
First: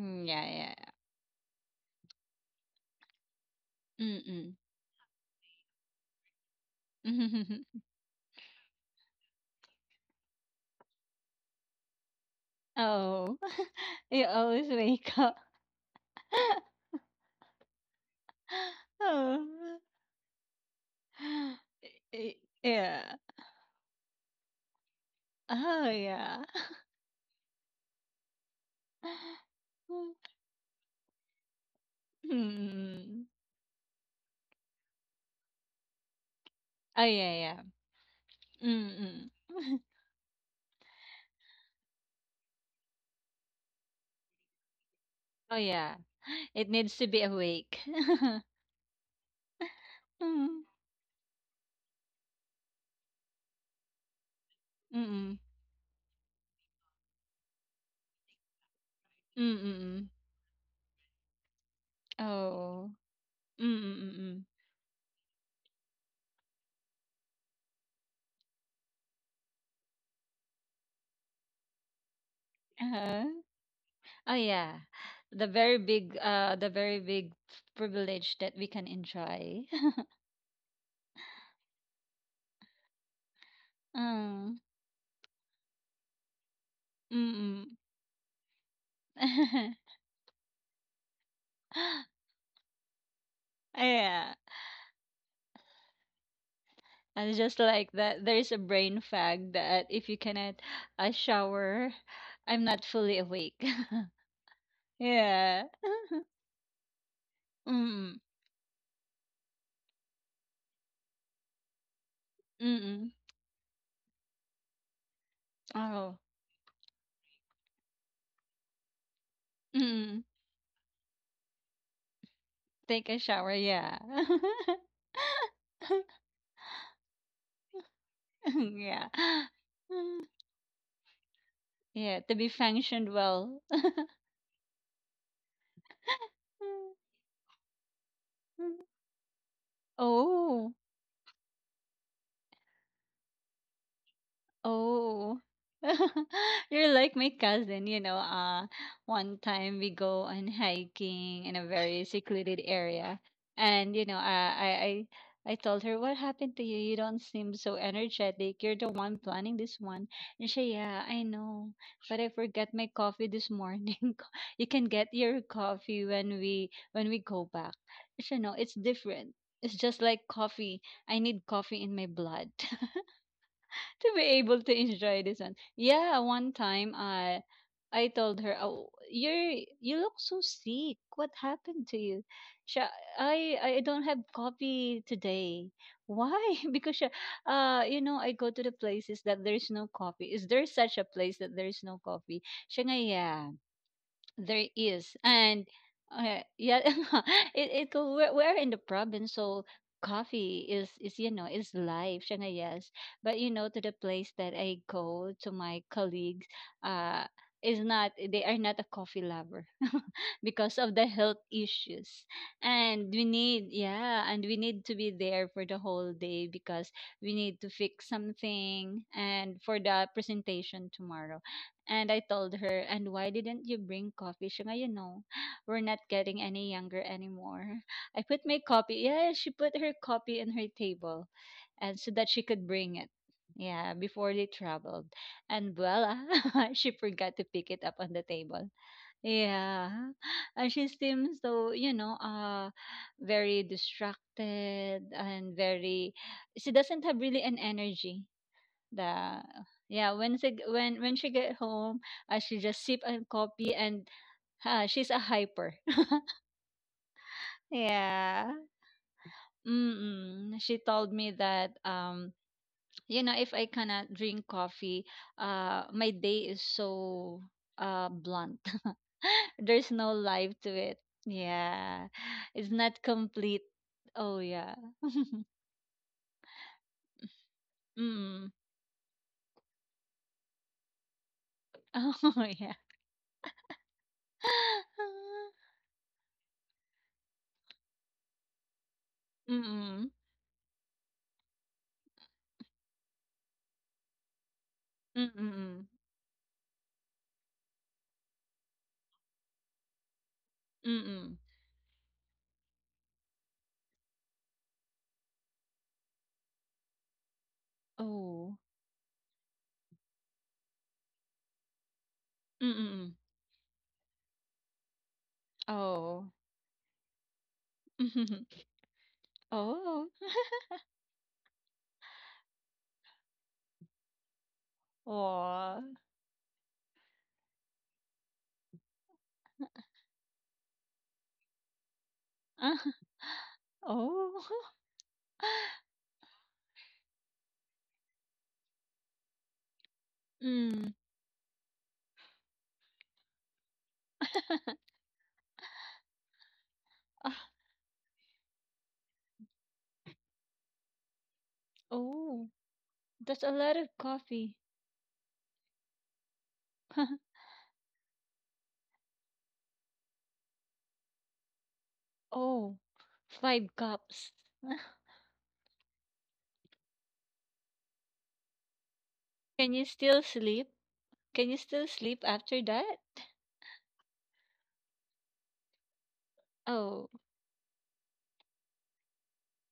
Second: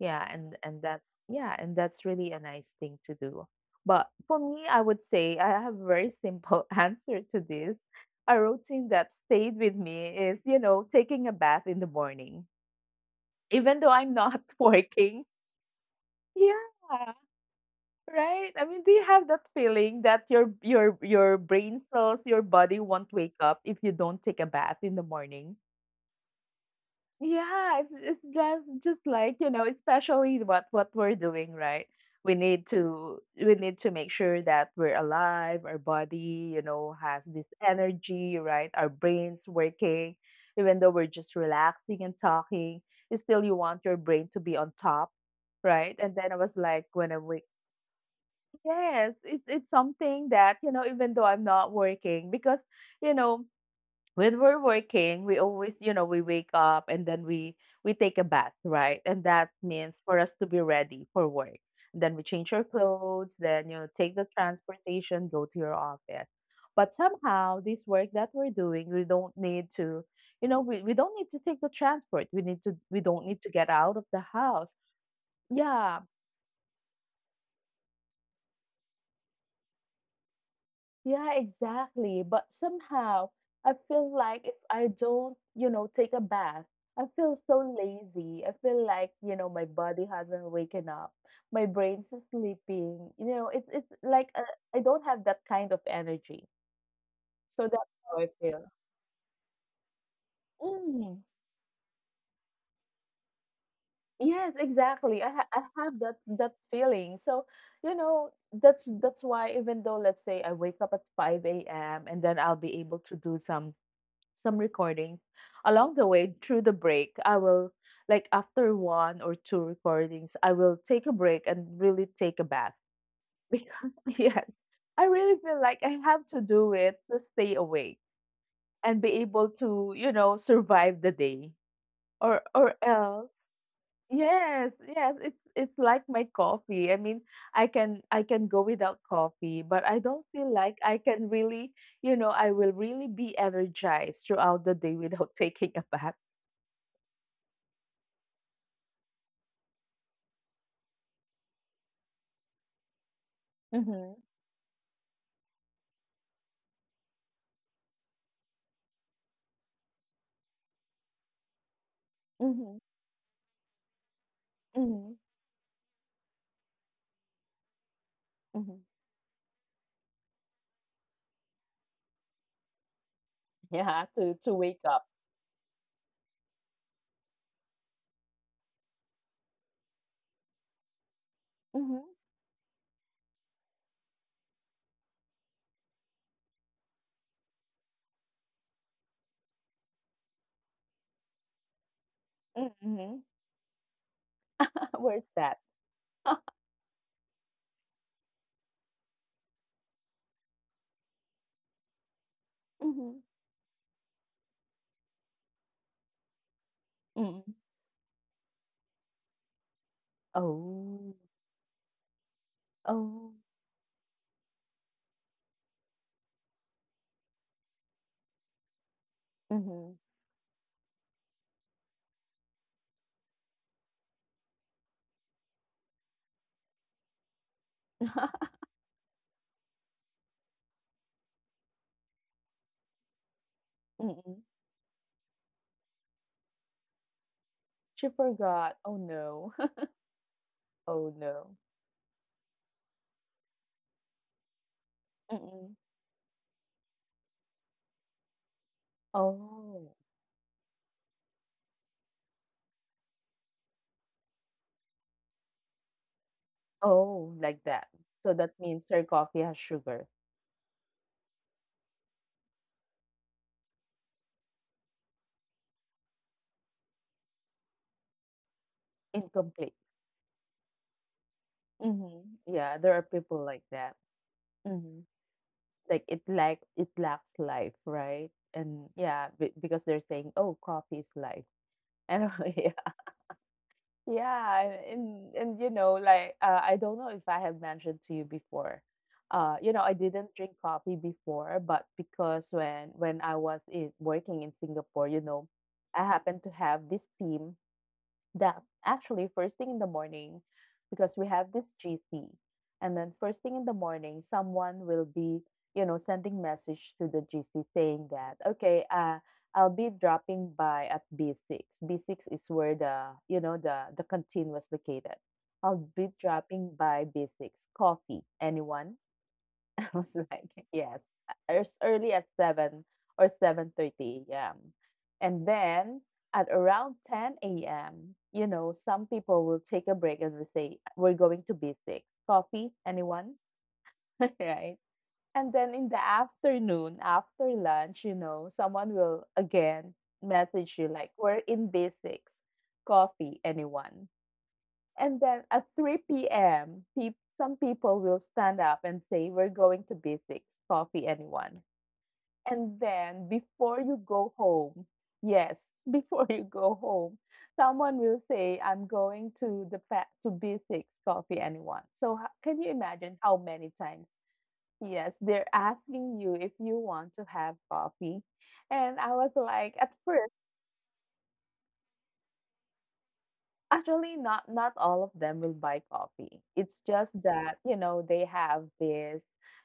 Yeah,
yeah, yeah.
and that's yeah, and that's really a nice thing to do. But for
Yeah.
me, I would say I have a very simple [laughs] answer to
Mm-mm.
this.
[laughs]
A routine that stayed with me is, you know, taking a bath in the morning,
Oh.
even though
[laughs]
I'm
You
not [laughs]
always wake
working,
up. [laughs]
yeah, right. I mean, do you have that
Oh.
feeling that your
[sighs]
brain cells,
Eh,
your body won't
yeah.
wake up if you don't take a bath in the morning?
Oh, yeah.
Yeah, it's just like, you know,
[laughs]
especially what we're doing, right? We need to
Mm.
we need to make sure that we're alive, our body, you know,
Oh,
has
yeah,
this
yeah.
energy, right? Our
Mm-mm.
brains
[laughs]
working, even though we're just relaxing and talking, still you want your brain to be on top,
Oh,
right?
yeah.
And then I was
It
like,
needs to
when I
be
wake—
awake. [laughs]
Yes, it's something that,
Mm.
you know, even though I'm not working, because, you know, when we're working, we
Mm-mm.
always, you know, we wake up and then we take a bath, right? And that means
Mm-mm.
for us to be ready for work. Then we change our
Oh.
clothes, then, you know, take the
Mm-mm.
transportation, go to your office. But somehow this work that we're doing, we don't need to take the transport. We don't
Uh-huh.
need to get out of the
Oh,
house.
yeah. The very
Yeah.
big, uh, the very big privilege that we can enjoy.
Yeah, exactly. But somehow I
[laughs]
feel like if
Mm.
I don't, you know, take a bath, I feel so
Mm-mm.
lazy. I feel like, you know, my
[laughs]
body hasn't waken up. My brain's is sleeping. You know, it's like
Yeah.
I don't have that kind of energy.
And it's just
So that's
like
how
that,
I
there is a
feel.
brain fag that if you cannot
Mm,
shower, I'm not fully awake.
yes,
[laughs]
exactly.
Yeah.
I have that that feeling. So, you
Mm.
know, that's why even though let's say I wake up at 5 a.m. and then I'll be able
Mm.
to do some recordings along the
Oh.
way through the break, I will, like after one or two
Mm.
recordings, I will take a break and really take a bath
Take a
[laughs]
shower.
because
Yeah.
yes, I really feel like
[laughs]
I have to do it to stay awake and
Yeah.
be
[sighs]
able to, you
Mm.
know, survive the day
Yeah. To be
or
functioned
else.
well.
Yes, yes, it's like my coffee, I mean, I can go
[laughs]
without coffee, but I don't feel
Oh.
like I can really, you know, I will really be energized throughout the day without
Oh,
[laughs] taking a bath.
[laughs] you're like my cousin, One time we go on hiking in a very secluded area, and
Mhm,
I told her, "What happened to you? You don't seem so energetic. You're the one planning this one." And she, "Yeah, I know, but I forgot
mhm,
my coffee this morning. [laughs] You can get
mhm,
your coffee when we go back." She, "No, it's
mhm.
different. It's just like coffee. I need coffee in my blood." [laughs] [laughs]
Yeah,
To be
to
able to
wake up.
enjoy this one. Yeah, one time I told her, "Oh, you look so sick. What happened to
Mhm,
you?" She, I don't have coffee today. Why? [laughs] Because she, I go to the places that there's no coffee. Is there such a place that there's no coffee?
mm,
She nga,
mhm.
yeah, there
[laughs]
is.
Where's that?
And
[laughs]
yeah, [laughs] it we're in the province, so coffee is is life, shana, yes,
Mhm,
but to the place that I go, to my colleagues, uh
mm.
is not they are not a coffee lover. [laughs] Because of the
Oh,
health issues, and we
oh,
need, yeah, and we need to be there for the whole day, because we need to fix something and for
mhm.
the presentation tomorrow. And I told her, and why didn't you bring coffee? Siya nga, [gasps] we're not getting any younger anymore.
[laughs]
I put
Mhm.
my copy. Yeah, she put her copy in her table, and so that she could bring it. Yeah, before they traveled. And voila, [laughs] she forgot to pick it up
She
on the table.
forgot. Oh no. [laughs]
Yeah. And she
Oh
seems
no.
so, very distracted, and
Mm-mm.
very she doesn't have really an energy. The
Oh,
Yeah, when she, g- when she get home, she just sip and coffee, and she's a hyper.
oh, like
[laughs]
that. So that
Yeah.
means her coffee has sugar.
Mm-mm. She told me that if I cannot drink coffee, my day is so blunt. [laughs]
Incomplete.
There's no life to it. Yeah.
Mm-hmm.
It's
Yeah, there are
not
people like
complete.
that.
Oh yeah.
Mm-hmm. Like it lack it lacks life, right?
Mm.
And yeah, b because they're saying, oh, coffee is life.
[laughs] Oh
And [laughs] yeah,
yeah.
yeah, and you
[laughs]
know, like, I don't know if I have mentioned to you before. You know, I
Mm.
didn't drink coffee before, but because when I was in, working in Singapore, you
Mm.
know,
Mm.
I happened to have this team. That actually first thing in the morning,
Mm.
because we
Mm.
have this GC, and then first thing in the morning, someone will be, you know, sending message to the GC saying that,
Oh.
okay, I'll be dropping by at B6. B6 is where
Mm.
the,
Mm.
you know, the canteen was located. I'll be
Oh.
dropping by B6. Coffee,
[laughs]
anyone? [laughs] I was
Oh.
like, yes, a- as early as 7 or 7:30 a.m. And
Aw.
then at around 10 a.m., you know, some people will take a break and they say, we're going to B6. Coffee,
[laughs]
anyone? [laughs]
Oh.
right? And then in the
[laughs]
afternoon, after lunch, you know, someone will again message you
Mm.
like, we're in B6. Coffee, anyone? And then at 3 p.m., peop
Ah,
some people will stand up and say, "We're going to Basics, coffee, anyone?"
oh.
And then
That's [laughs] a lot of
before you go
coffee.
home, yes, [laughs] before you go home, someone will say, "I'm going to Basics, coffee, anyone?" So can
Oh.
you imagine how
Five
many times?
cups.
Yes, they're asking you if you want to have coffee. And I was
Can
like,
you
at
still
first,
sleep? Can you still sleep after that?
actually, not all of them will buy coffee. It's
Oh.
just that, you know, they have this,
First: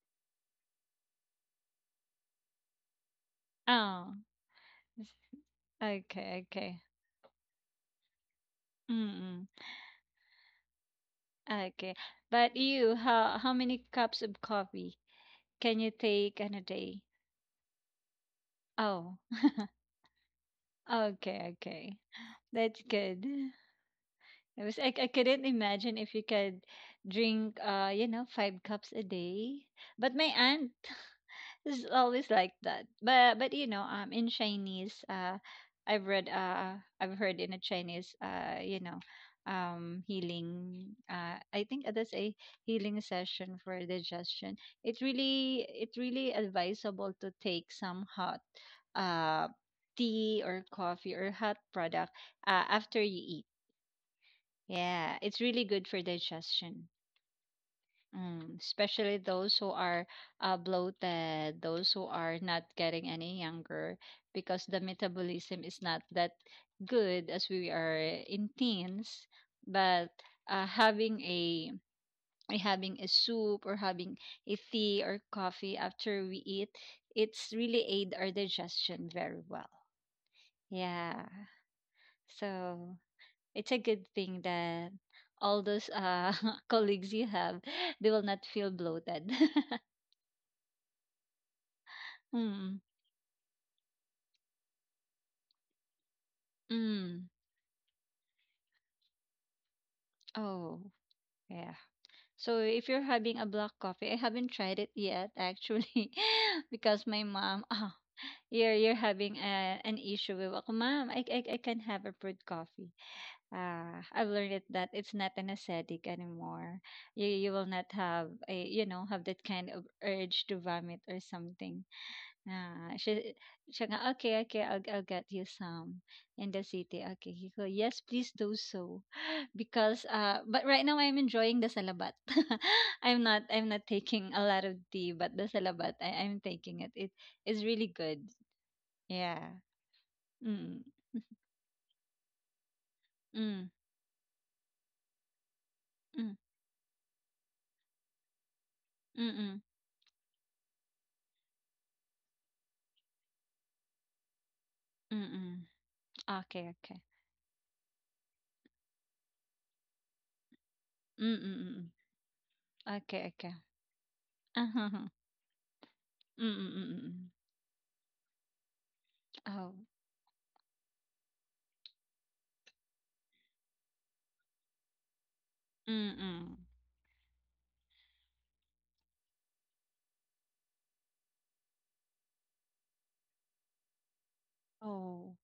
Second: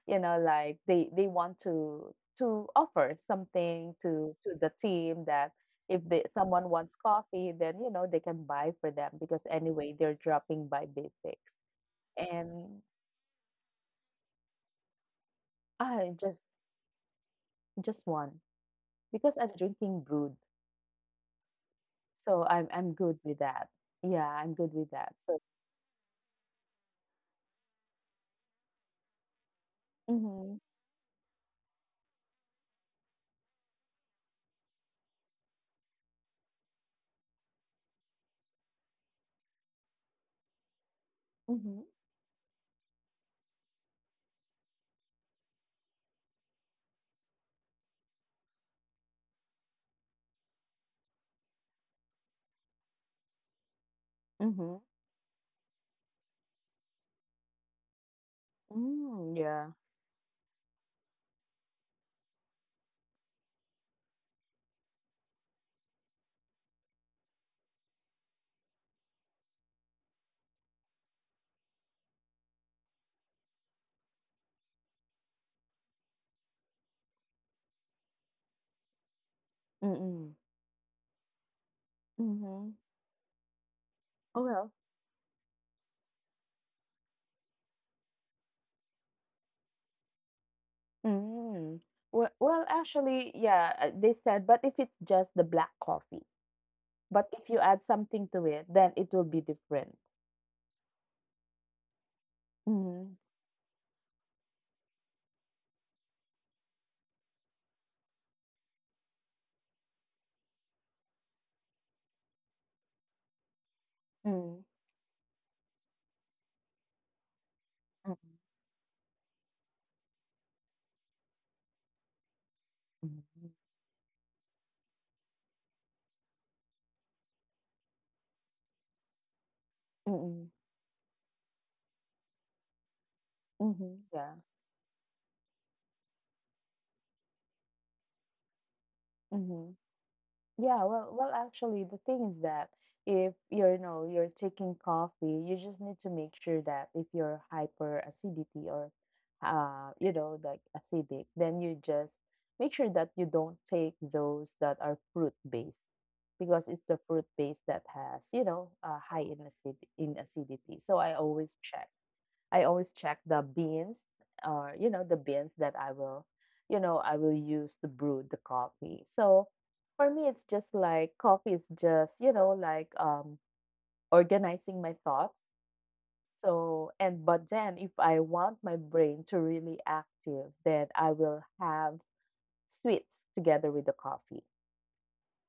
you know, like they want to offer something
Oh.
to the team, that if they,
Okay,
someone
okay.
wants coffee, then you know they can buy for them because
Mm-mm.
anyway they're dropping by Basics.
Okay. But
And
you, how many cups of coffee can you
I just
take in a day?
just one
Oh.
because I'm drinking brewed,
Okay, okay.
so I'm
That's
I'm good
good.
with that. Yeah, I'm
I
good
was
with
I
that. So,
couldn't imagine if you could drink, five cups a day. But my
mm-hmm,
aunt [laughs] is always like that. But in Chinese, I've read, uh, I've heard in a Chinese, healing. I
mm-hmm,
think that's a healing session for digestion. It really advisable to take some hot, uh, tea or coffee or hot product, after you eat.
mm-hmm,
Yeah, it's really good for digestion. Mm, especially
mm,
those
yeah,
who are bloated, those who are not getting any younger, because the metabolism is not that good as we are in teens. But having a soup or having a tea or coffee after we eat, it's really aid our digestion very well.
mm-mm.
Yeah.
Mhm.
So it's a good
Oh
thing
well.
that all those [laughs] colleagues you have, they will not feel bloated. [laughs]
Mm. Well,
Mm,
actually, yeah, they said, but if it's just the black coffee, but
mm.
if you add something to it, then it will be different.
Oh yeah. So if you're
Mm-hmm.
having a black coffee, I haven't tried it yet actually. [laughs] Because my mom [laughs] oh, you're having an issue with, oh, mom, I can not have a brewed coffee. Ah, I've learned
Mm-hmm.
it that it's not an aesthetic anymore. You will not have a have that kind of urge to vomit or something. Ah, she, siya nga, "Okay, okay, I'll get you some in the city." Okay, he go, "Yes, please do so." [gasps] [laughs] Because
Mm-hmm.
but right now I'm enjoying the salabat. [laughs] I'm not
Mm-hmm. Yeah.
taking a lot of tea, but the salabat I'm taking it. It is really good. Yeah.
Mm-hmm. Yeah,
Mm.
well, actually, the thing is that if you're,
Mm.
you know, you're taking coffee, you just need to make
Mm.
sure that if you're hyper acidity or,
Mm.
you know, like acidic, then you just make sure that you don't take those that are
Mm.
fruit
Mm.
based
Mm.
because
Okay,
it's the
okay.
fruit base that has, you know, high in acidity. So
Mm. Mm. Mm,
I always
mm.
check
Okay,
the
okay.
beans,
[laughs]
or you know
Uh-huh.
the beans that I will
Mm. Mm.
you
Mm,
know
mm,
I
mm.
will use to brew the coffee. So
Oh.
for me it's just like coffee is just you know like organizing my thoughts.
Mm. Mm.
So and but then if I want my brain to really active, then I will have sweets together with the coffee.
Oh.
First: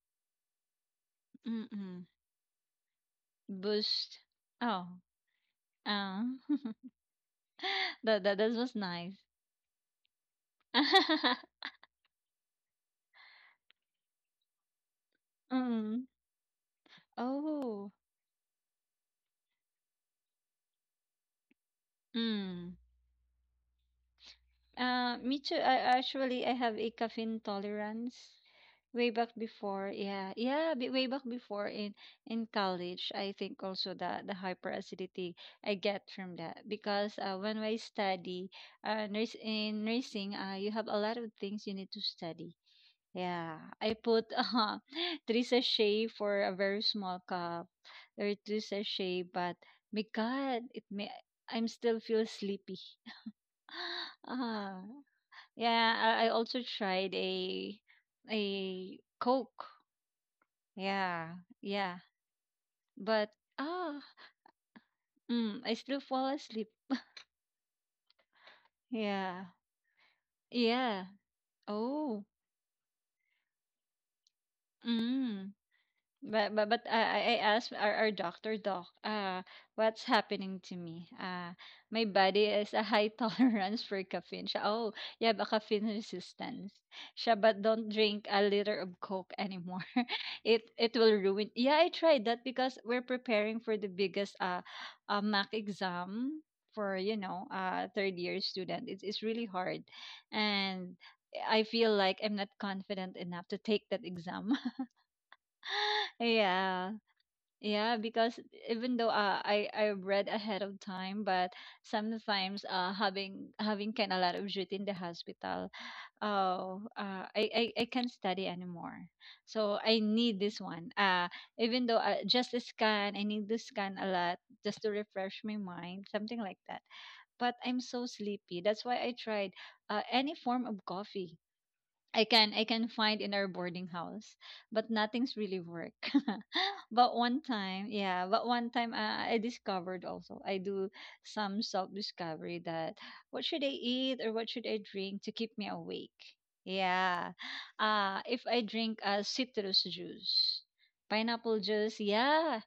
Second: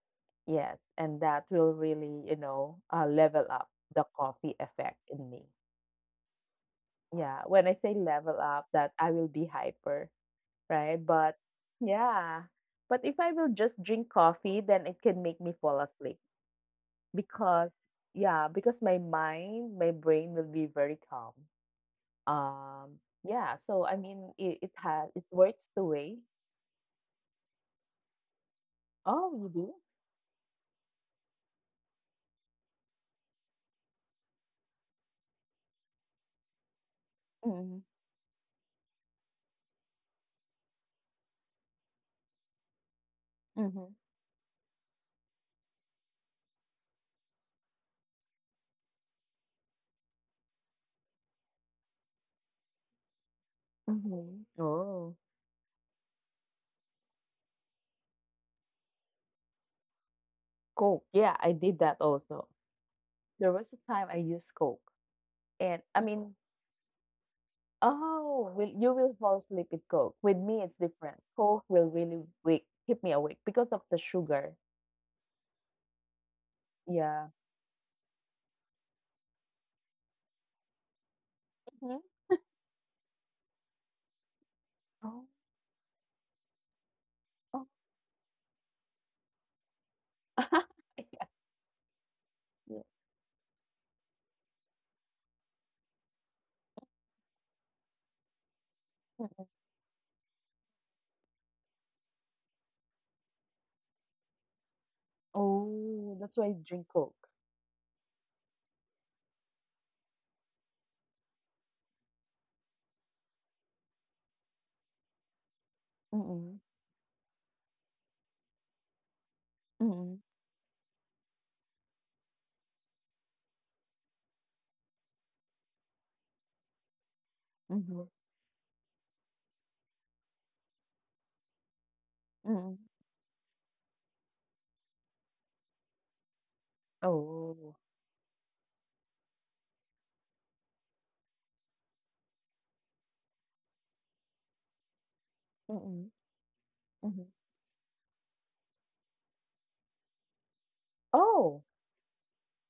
Yes, and that
Mm.
will
Mm.
really level up the
Boost.
coffee
Oh.
effect in me.
Ah. [laughs]
Yeah, when I say
That that
level
that
up,
was
that I
nice.
will be hyper, right? But
[laughs]
yeah, but if I will just drink coffee, then it can make me fall
Mm.
asleep because
Oh.
yeah, because my mind, my brain will be very calm.
Mm.
Um, yeah, so I mean, it, it has it
Me too.
works
I
the way.
actually I have a caffeine tolerance. Way back
Oh, you do?
before, yeah, yeah, way back before in college. I think also the hyperacidity I get from that because, when I
Mm-hmm.
study, nurse in nursing, you have a lot of things you need to study. Yeah, I
Mm-hmm.
put [laughs] three sachet for a very small cup. There are two sachet, but my God, it may, I'm still feel sleepy. [gasps]
Mm-hmm.
Ah,
Oh,
yeah, I also tried a Coke.
Coke. Yeah,
Yeah,
I did that
yeah,
also.
but
There was a
ah,
time I used Coke,
I
and I
still fall
mean,
asleep.
oh, will you will fall
Yeah,
asleep with Coke. With me, it's
yeah.
different. Coke will
Oh,
really wake keep me awake because of the sugar.
mm. But
Yeah.
I asked our doctor, what's happening to me?
Mhm.
My body is a high [laughs] tolerance for caffeine. Siya, oh, you
Oh,
have a caffeine resistance. Siya,
oh,
but don't drink a liter of Coke anymore. [laughs]
[laughs]
It will
Yeah.
ruin. Yeah, I tried that
Yeah.
because we're preparing for the biggest MAC exam for third year student. It's
Mm.
really hard, and I feel like I'm not confident enough to take that exam. [laughs]
Oh, that's why I drink
Yeah,
Coke.
yeah, because even though, I read ahead of time. But sometimes having kind of a lot of duty in the hospital,
Mm-mm,
oh, I can't study anymore. So I
mm-mm,
need this one. Even though, just a scan, I need to scan a lot just to refresh my mind, something like that. But I'm
mm-hmm,
so sleepy. That's why I tried any form of coffee I can
mm-mm.
find in our boarding house, but nothing's really work. [laughs] But one
Oh,
time, yeah, but one time I discovered also. I do some self discovery that what should I eat or what should I drink to keep me
mm-mm,
awake?
mm-hmm.
Yeah. If I drink, citrus juice, pineapple
Oh,
juice, yeah,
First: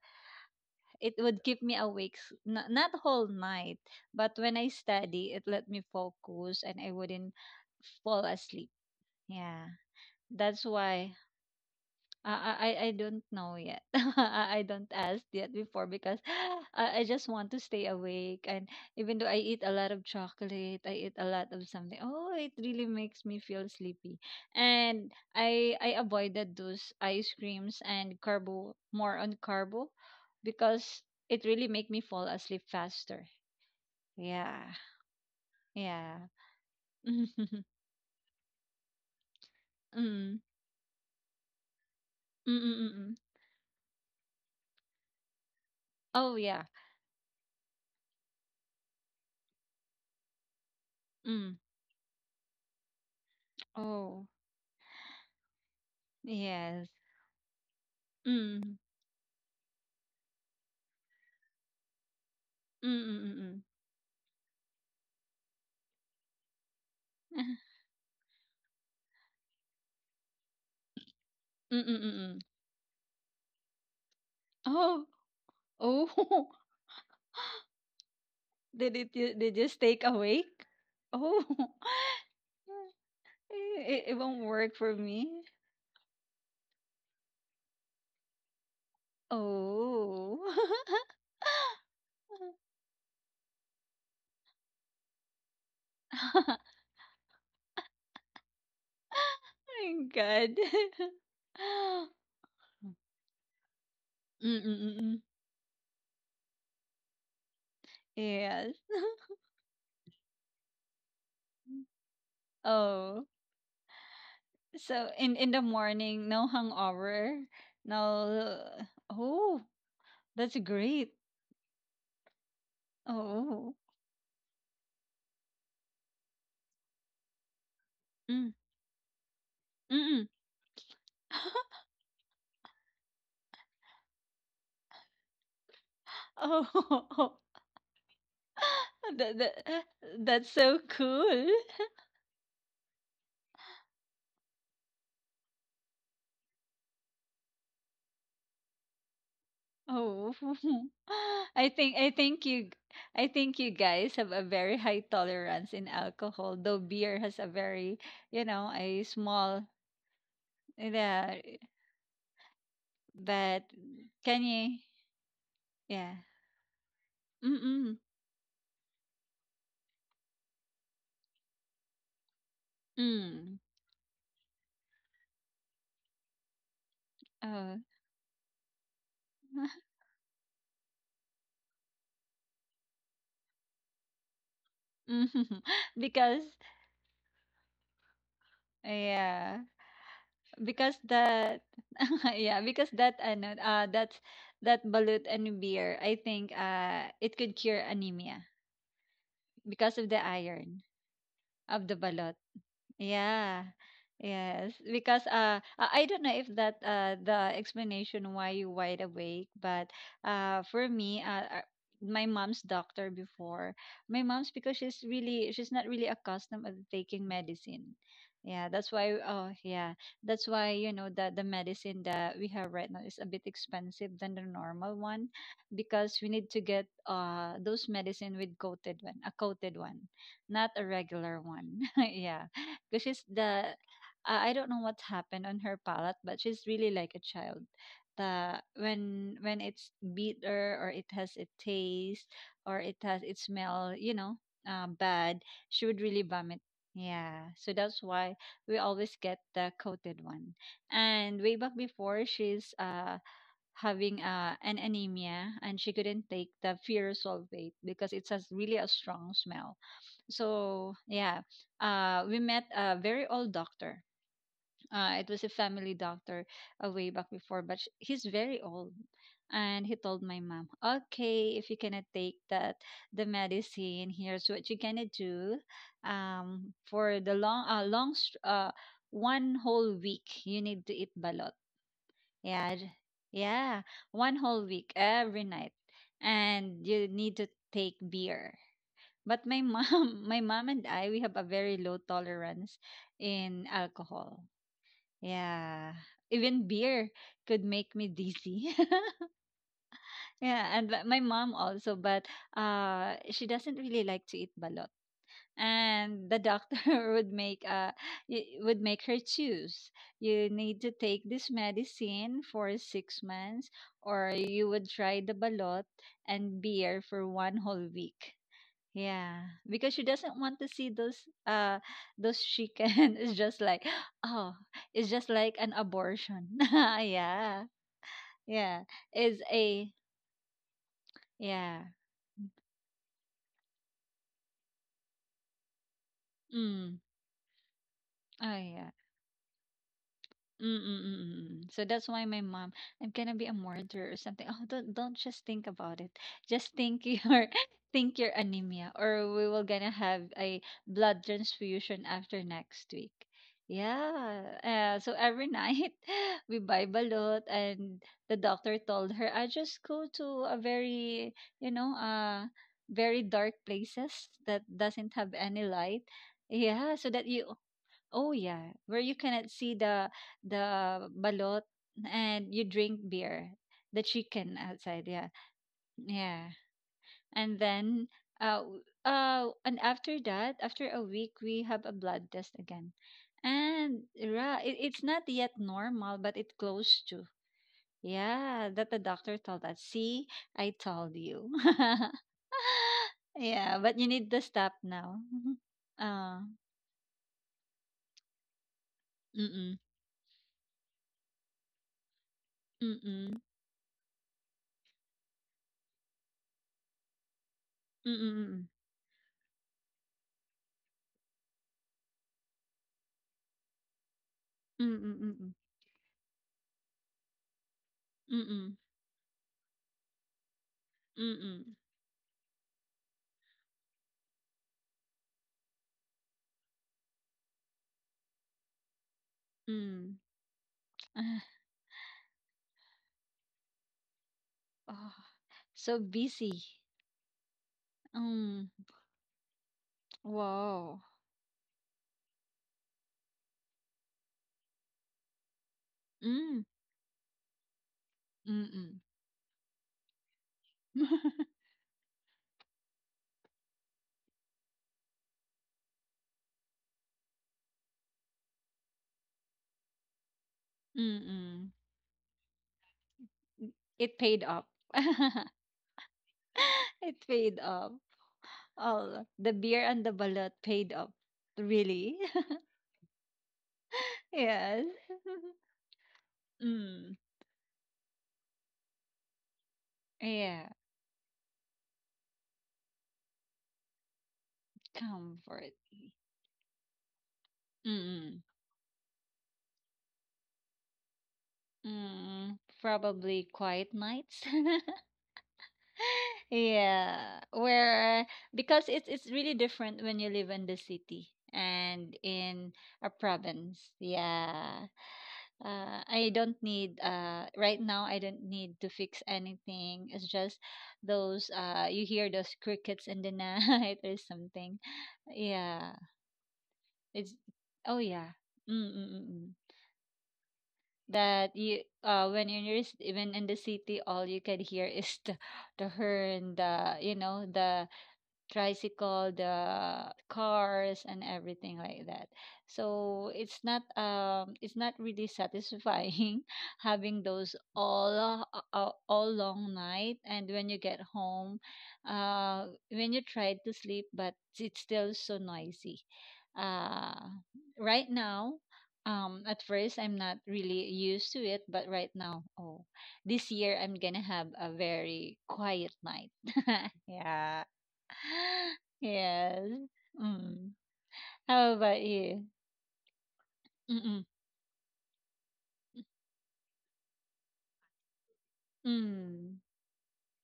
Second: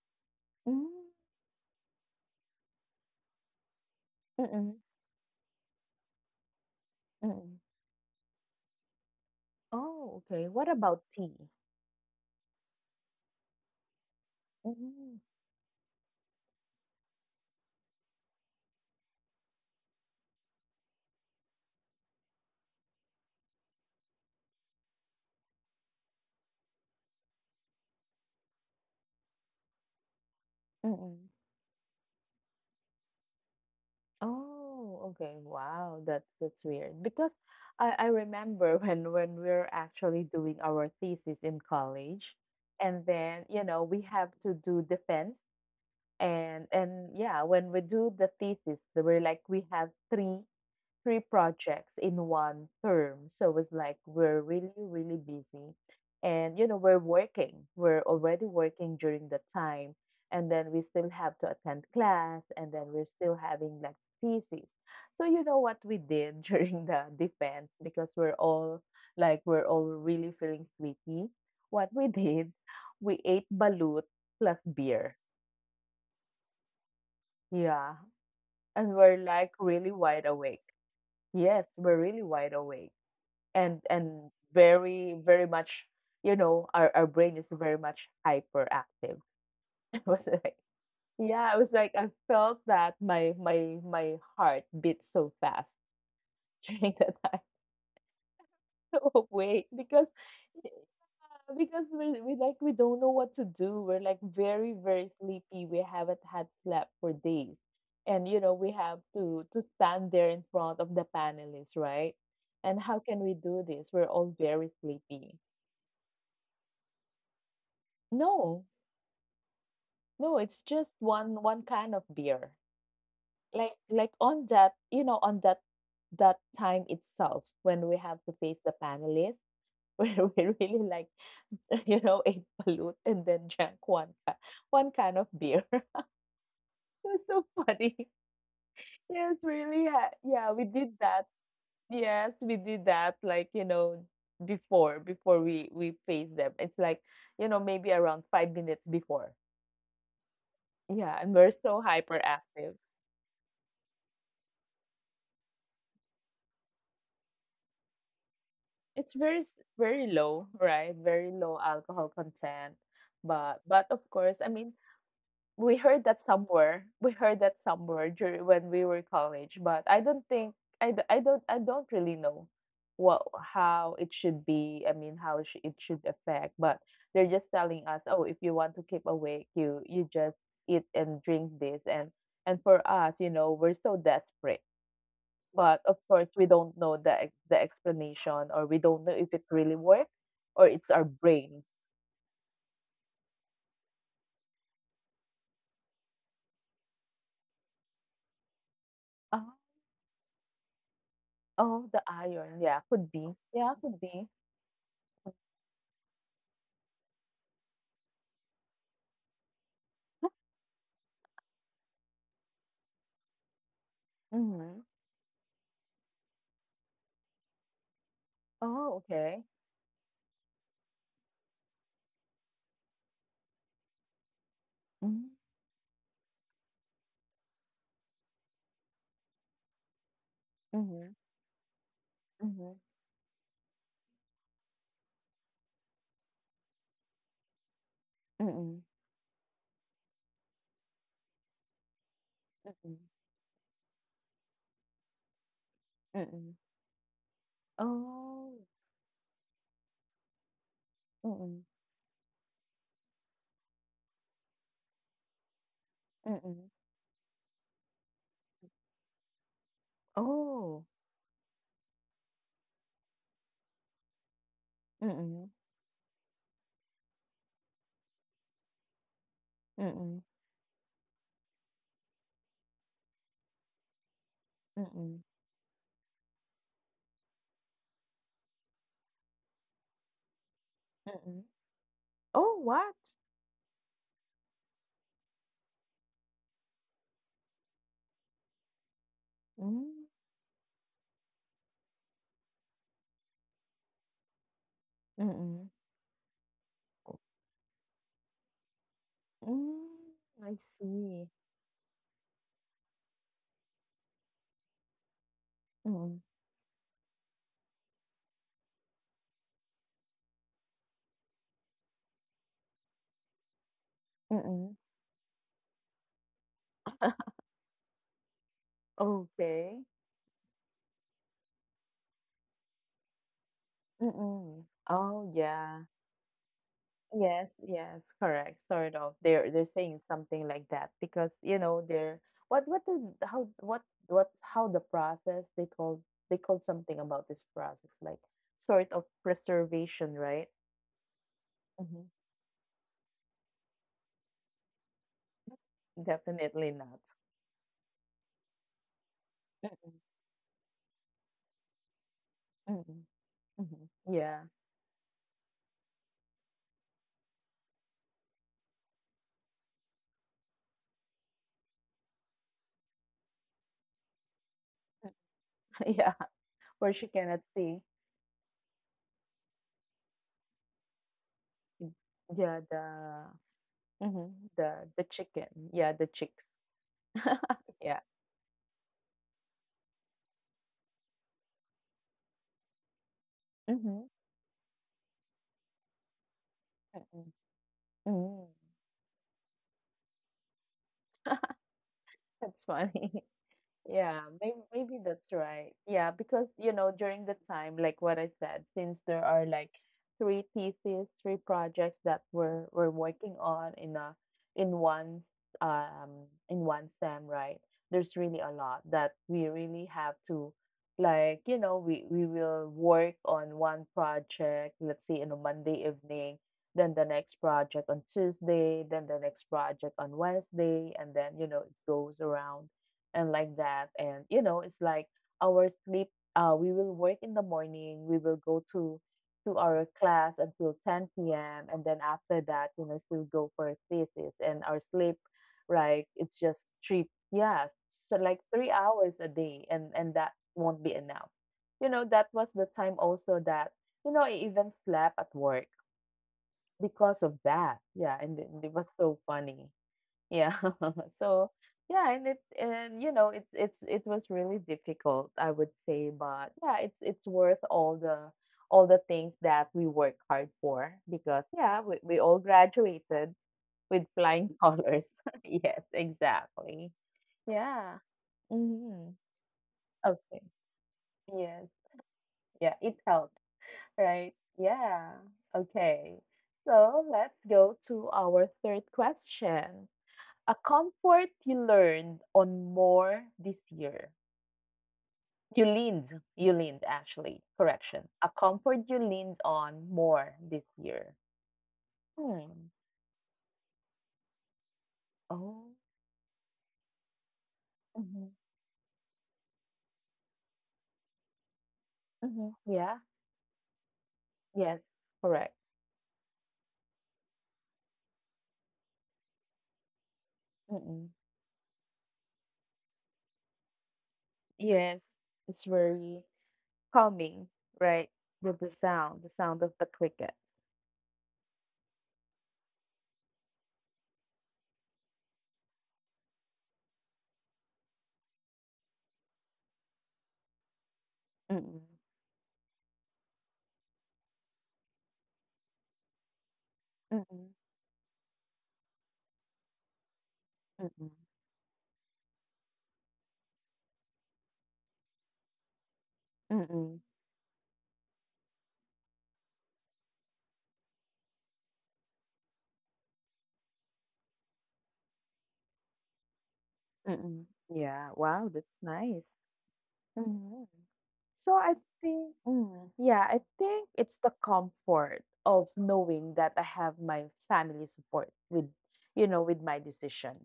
mm,
it would keep me awake, not whole night, but when I
mm-mm,
study, it let me focus and I wouldn't
mm-mm.
fall asleep. Yeah.
Oh, okay.
That's
What about
why,
tea?
uh, I don't know yet. [laughs] I don't
Mm-mm,
ask yet before because [gasps] I just want to stay awake. And even though I eat a lot of chocolate, I eat a lot of something, oh, it really makes me feel sleepy. And I avoided those ice creams and carbo, more on carbo, because
mm-mm.
it really make me fall asleep faster. Yeah,
Oh, okay. Wow,
yeah.
that's weird.
[laughs] Mm,
Because
mm,
I remember [laughs] when we are actually
mm,
doing our thesis in college,
mm.
and
Mm.
then you know we have to do defense,
Oh yeah.
and yeah, when we do the thesis, we're like we have three 3
Mm.
projects in one term. So it's like
Oh
we're really, really busy. And, you know,
yes.
we're working. We're already
Mm.
working during the time. And then we still have to attend class. And
Mm,
then we're still
mm, mm.
having like thesis. So, you know what we did [laughs] during the defense, because we're all like, we're all really feeling sleepy.
Mm,
What
mm,
we
mm. [laughs]
did, we ate balut plus
Oh,
beer.
oh. [laughs]
Yeah.
Did
And
it
we're
ju they
like
just
really
take
wide awake.
awake? Oh.
Yes,
[laughs]
we're really wide awake, and
It
and
won't work for
very
me.
very much, you know, our brain is very much hyperactive. [laughs] It was
Oh.
like,
[laughs]
yeah, I was like, I felt that my heart beat so fast
[laughs]
[laughs] during that time [laughs] of wait
My
because
God.
yeah, because
[laughs]
we like we don't know what to do, we're like
Mm,
very
mm,
very
mm.
sleepy, we haven't had slept for days, and you know we
Yes.
have to stand there in front of the panelists,
[laughs]
right? And how can
Oh,
we do this, we're all very
so
sleepy.
in the morning, no hangover, no.
no
Oh,
No,
that's
it's just
great.
one can of beer. Like
Oh,
like on that, you know, on that time itself when we have to
mm,
face the panelists, [laughs]
mm.
where we really like,
[laughs]
[laughs] you know, ate balut and then drank one can of beer. [laughs] It was
Oh,
so funny. [laughs]
[laughs]
Yes,
that, that
really. Yeah,
that's
we
so
did that.
cool.
Yes, we did that. Like, you know, before we face them. It's like, you know, maybe around 5 minutes before.
Oh, [laughs]
Yeah, and we're
I
so
think I think you
hyperactive.
I think you guys have a very high tolerance in alcohol, though beer has a very, a
It's very s
small,
very low, right? Very
yeah,
low alcohol content. But
but
but of course,
can
I mean,
you,
we heard
yeah.
that somewhere. [laughs] We heard
Mm,
that
mm.
somewhere during when we were college, but I don't think I don't really know what
Mm.
how it should be. I mean, how sh it should affect, but they're just
Oh.
telling us, "Oh, if you want to keep awake, you just eat and drink this." And for us, you know, we're so desperate,
[laughs] Mhm.
but of course, we
Because,
don't know the explanation, or we don't know if it
yeah.
really worked, or it's
because
our brain.
that [laughs] yeah because that ano that's that balut and beer, I think it could cure anemia
Oh,
because of the iron of
oh,
the
the
balut.
iron. Yeah, could be.
Yeah.
Yeah, could be.
Yes, because, I don't know if that, the explanation why you wide awake, but for me, my mom's doctor before, my mom's because
Mm-hmm.
she's not really accustomed of taking medicine. Yeah, that's
Oh,
why,
okay.
oh yeah, that's why you know that the medicine that we have right now is a bit expensive than the normal
Mm-hmm.
one because we need to get those medicine with coated one, not a
Mm-hmm.
regular one. [laughs] Yeah,
Mm-hmm.
because she's the I don't know what happened on her palate, but she's really like a child. The
Mm-hmm.
when it's bitter or it has a taste or
Mm-hmm.
it has it smell, bad, she would really
Mm-hmm.
vomit. Yeah, so that's why
Oh.
we always get the coated one. And way
Mm-hmm.
back before, she's having, an anemia and she couldn't take
Mm-hmm.
the ferrous sulfate because it has really a strong smell.
Oh.
So yeah, we met a very old doctor. It
Mm-hmm.
was a family doctor, way back before, but he's very old. And he
Mm-hmm.
told my mom, okay, if you cannot take that, the medicine, here's what you gonna
Mm-hmm.
do. For the long, one whole week you need to eat
Mm-hmm.
balot.
Oh,
yeah
what?
j- yeah, one whole week, every night, and you need to take beer. But my
Mm-hmm.
mom, [laughs] my mom and I, we have a very low tolerance in alcohol.
Mm-hmm.
Yeah. Even beer could make me dizzy. [laughs]
Mm-hmm. I
Yeah, and but my
see.
mom also, but she doesn't really like to eat balot.
Mm-hmm.
And the doctor [laughs] would make uh would make her choose. You need to take this medicine for 6 months or you
Mm-hmm.
would try the balot and beer for one whole week. Yeah,
Okay.
because she doesn't want to see those, uh those chicken. [laughs] It's just like, oh,
Mm-mm.
it's
Oh,
just like an
yeah.
abortion. [laughs]
Yes,
Yeah,
yes, correct.
yeah,
Sort of.
it's
They're
a
saying something like that because, you know,
yeah.
they're what the how what how the process they called something
Mm.
about this process, like
Oh
sort
yeah.
of preservation, right?
Mm, mm, mm. So
Hmm.
that's why my mom, I'm gonna be a martyr or something. Oh, don't just think about it.
Definitely
Just
not.
think your [laughs] think your anemia, or we will gonna
Mm-mm.
have a blood transfusion after next
Mm-mm.
week.
Mm-mm. Yeah.
Yeah. So every night [laughs] we buy balot, and the doctor told her, I just go to a very, you know, uh, very dark places that doesn't have any
[laughs]
light.
Yeah, where
Yeah,
she
so that
cannot
you.
see.
Oh yeah, where you cannot see the balot, and
Yeah,
you drink
the
beer, the
mhm,
chicken
the
outside. Yeah,
chicken. Yeah, the chicks.
yeah. And
Yeah.
then and after that, after a week, we have a blood test again.
Mm-hmm.
And it's not yet normal, but it close to.
Mm-mm. Mm.
Yeah, that the doctor told us. See, I told
[laughs]
you. [laughs]
That's funny.
Yeah, but you
Yeah,
need to
maybe
stop
maybe
now.
that's right.
[laughs]
Yeah,
uh,
because you know, during the time, like what I said, since there are
mm,
like
mm,
three theses, three projects that we're
mm,
working
mm,
on in one in one STEM, right? There's
mm,
really a lot
mm.
that we really have to, like, you know, we will work on one project,
Mm,
let's say
mm,
on a
mm,
Monday evening, then the next project on
mm,
Tuesday, then the next project on Wednesday, and then, you know, it
mm,
goes around and like that. And you know, it's like our sleep. We will work in the morning. We will go to our
mm.
class until 10
Ah,
p.m. and then after that, you know, still go for a thesis and our sleep.
oh, so
Like it's just
busy.
three, yeah, so like three
Um,
hours a day, and that won't be
wow.
enough. You know, that was the time also that you know I even slept at work
Mm,
because of that. Yeah, and it
mm,
it was
mm.
so funny. Yeah. [laughs] So yeah, and it and you know it was really difficult, I would say, but yeah, it's worth all the things that we work hard for
Mm,
because
mm.
yeah, we all graduated
[laughs]
with
It paid
flying
off.
colors. [laughs]
[laughs]
Yes, exactly.
It paid off.
Yeah. Hmm.
Oh, the beer and the
Okay.
balut paid off.
Yes.
Really? [laughs]
Yeah, it helped, right?
Yes.
Yeah.
[laughs]
Okay. So
Mm,
let's go to our third question. A
yeah,
comfort you learned on more this year. You
comfort.
leaned, you leaned, actually, correction. A
Mm,
comfort you leaned on more this year.
mm.
Hmm.
Probably quiet nights. [laughs]
Oh.
Yeah,
Mm-hmm.
where, because it's really different when you live in the city and
Mm-hmm.
in
Yeah.
a province,
Yes.
yeah.
Correct.
I don't need right now I don't need to fix anything. It's just
Mm-mm.
those, you hear those crickets in the [laughs] night or something,
Yes. It's
yeah.
very
it's
calming,
Oh
right?
yeah.
With the
Mm-mm-mm.
sound of the crickets.
That you, when you're, even in the city, all you can hear is the horn, the you know the tricycle, the cars and everything
Mm-mm.
like that. So it's not really satisfying, [laughs] having
Mm-mm.
those all, all long night, and when you get
Mm-mm.
home, when you try to sleep, but it's still so noisy.
Mm-mm.
Uh right now, at first I'm not really used to it, but right now, oh, this year I'm going to have a very quiet night. [laughs]
Mm-mm.
Yeah.
Yeah. Wow.
[laughs]
That's nice.
Yes.
Mm-hmm.
Mm.
So I
How about
think,
you?
mm, yeah, I think it's
Mm-mm.
the comfort of knowing that I have my family support with, you know,
Mm.
with my decision,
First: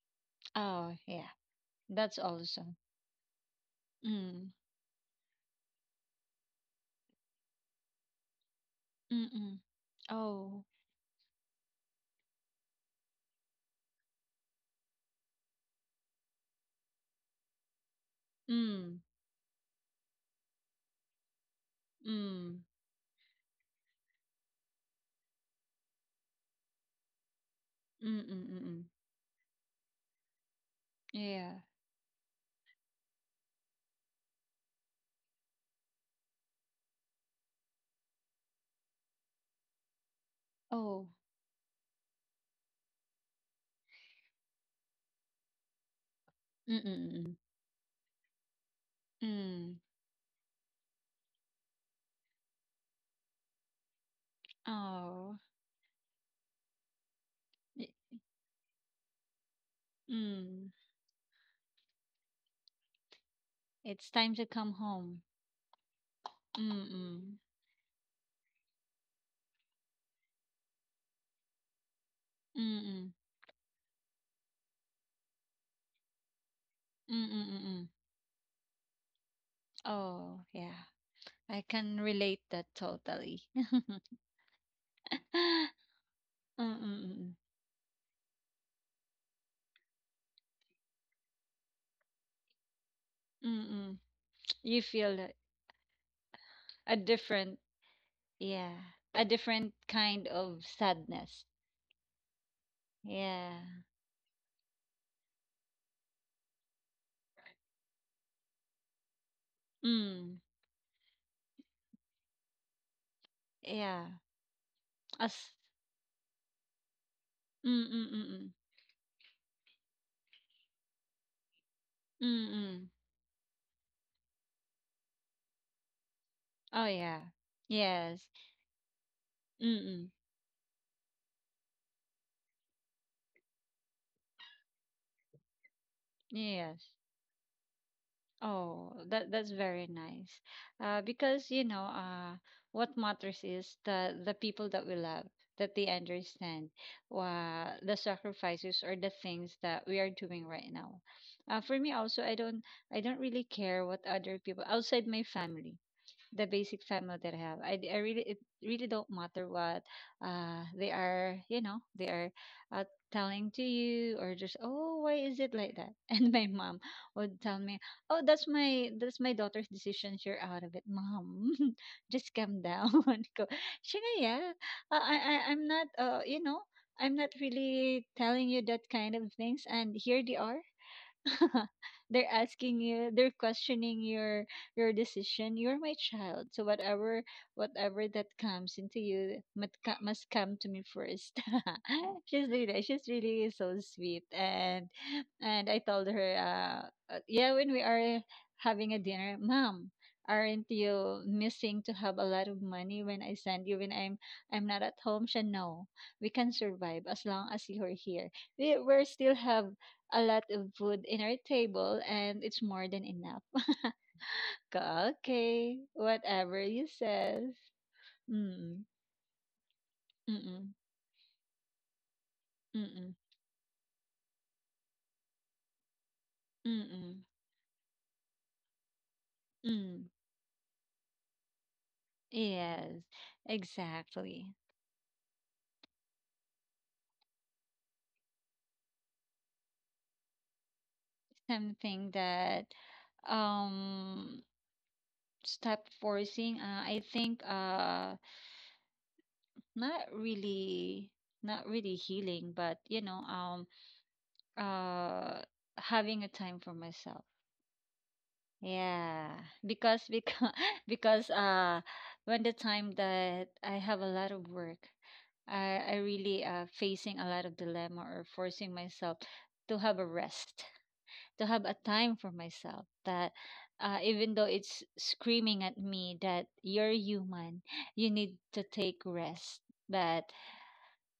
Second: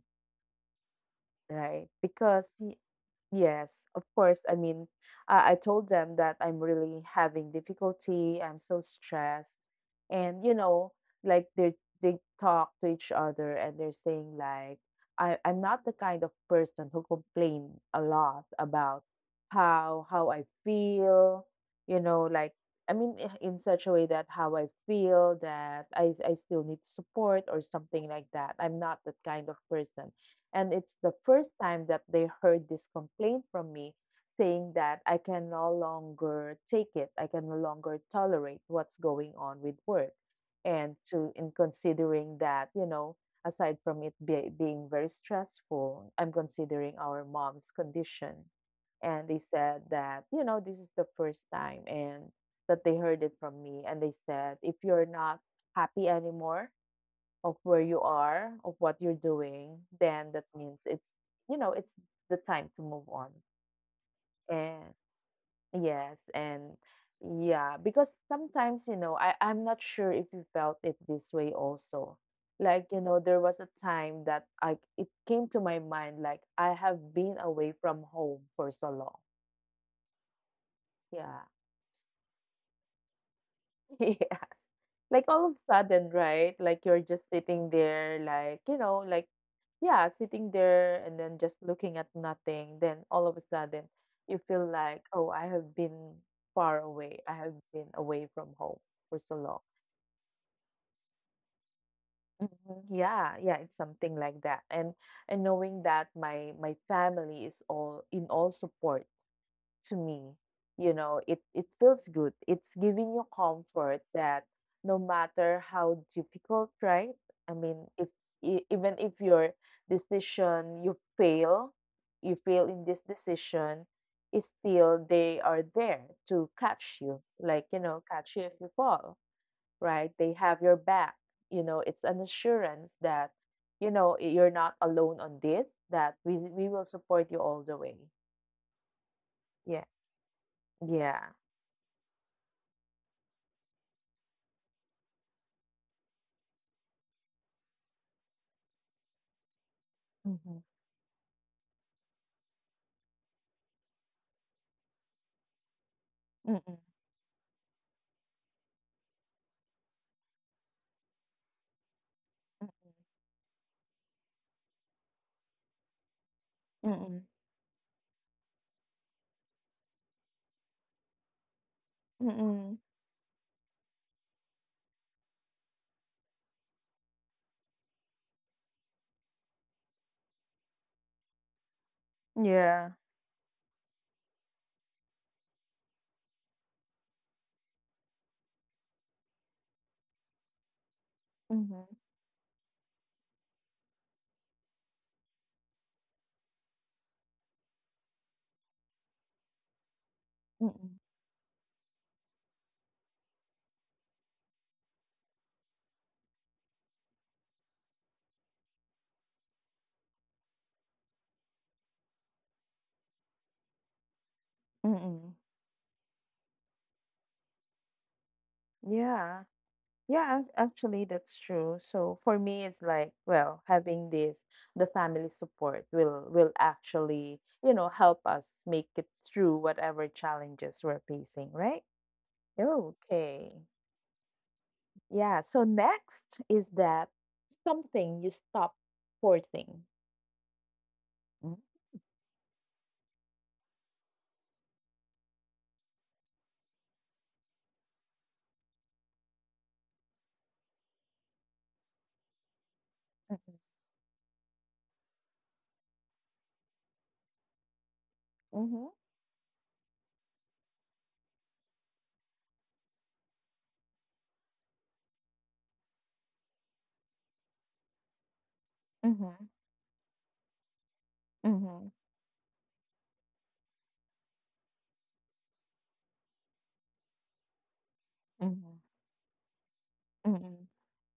Oh, yeah.
right?
That's
Because,
awesome.
yes, of course,
Mm.
I mean, I told them that I'm really having difficulty, I'm so stressed,
Mm-mm.
and you
Oh.
know, like, they talk to each other, and they're saying like, I'm not the kind of person who complain a lot
Mm.
about how I feel, you know, like,
Mm.
I mean, in such a way that how I feel that I still need support or something like that. I'm
Mm-mm-mm.
not that kind of person, and it's the first
Yeah.
time that they heard this complaint from me, saying that I can no longer take it, I can no longer tolerate what's going on with work. And
Oh.
to in considering that, you know, aside from being very stressful, I'm considering our
Mm-mm.
mom's condition. And they
Mm.
said that, you know, this is the first time and that they heard it from me. And they said, if you're
Oh.
not happy anymore of where
Y-
you are, of what you're doing, then that
Mm.
means it's, you know, it's the time to move on.
It's time to come
And
home.
yes, and
Mm-mm.
yeah, because sometimes, you know, I'm not sure if you felt it this way also. Like, you
Mm-mm.
know, there was a time that I it came to my mind, like I have been away
Mm-mm-mm.
from home for so long.
Oh, yeah.
Yeah.
I can relate that totally. [laughs]
[laughs] Yes. Like all of a sudden, right? Like you're just
Mm-mm-mm.
sitting there, like, you know, like, yeah, sitting there and then just looking at nothing. Then all of a sudden,
Mm-mm.
you feel
You
like,
feel
oh,
that
I have been far
A
away. I have
different,
been away from home
yeah,
for
a
so long.
different kind of sadness.
Mhm. Yeah,
Yeah.
yeah, it's something like that. And knowing that my family is all in all support to me.
Mm.
You know, it feels good. It's giving you comfort
Yeah.
that no
As
matter how difficult, right? I
Mm,
mean,
mm,
if
mm, mm.
e- even if your decision you
Mm,
fail in
mm.
this decision, is still they are there to
Oh
catch you.
yeah.
Like, you know,
Yes.
catch you if you fall,
Mm,
right?
mm.
They have your back. You know, it's an assurance that you know you're not alone on this that we will
Yes.
support you all the way,
Oh, that's
yeah,
very nice.
yeah.
Because, what matters is the people that we love, that they understand the sacrifices or the things that we are doing right now. For me also, I don't really care what other people outside my family, the
Mm-mm,
basic family that I have. I really It really don't matter what they are uh, telling to you, or just, oh, why is it like that? [laughs] And my mom
mm-mm,
would tell me, oh, that's my daughter's decision. You're out of it, mom. [laughs] Just calm
mm-mm.
down. [laughs] Go, Shina, yeah, I'm not. I'm not really telling you that kind of things, and here they are. [laughs] They're asking
Yeah.
you, they're questioning your decision. You're my child, so whatever whatever that comes into you must must come to me first.
Mm-hmm,
[laughs] She's really so sweet. And I told her yeah, when we are having a dinner, mom, aren't
mm-mm,
you missing to have a lot of money when I send you, when I'm not at home? She, no, we can survive as long as you're here. We still have a lot of food in our table, and it's more than enough. [laughs] Go,
mm-mm.
okay, whatever you says. Mm,
Yeah.
mm-mm,
Actually, that's true. So for me, it's
mm-mm,
like, well, having this, the family support will
mm
actually, you know, help us make it through
mm.
whatever challenges we're facing, right?
Yes,
Okay.
exactly.
Yeah. So next is that something you stop forcing. Mm-hmm.
Something that um stop forcing, I think, not really, not really healing, but uh having a time for myself.
Mm-hmm.
Yeah, because [laughs] because when the time that I have a lot of work, I really, facing a lot of dilemma or forcing myself
Mm-hmm.
to have a rest, to have a
Mm-hmm.
time for myself. That, even though it's screaming at me that you're human, you need to
Mm-hmm.
take rest. But
Mm-hmm.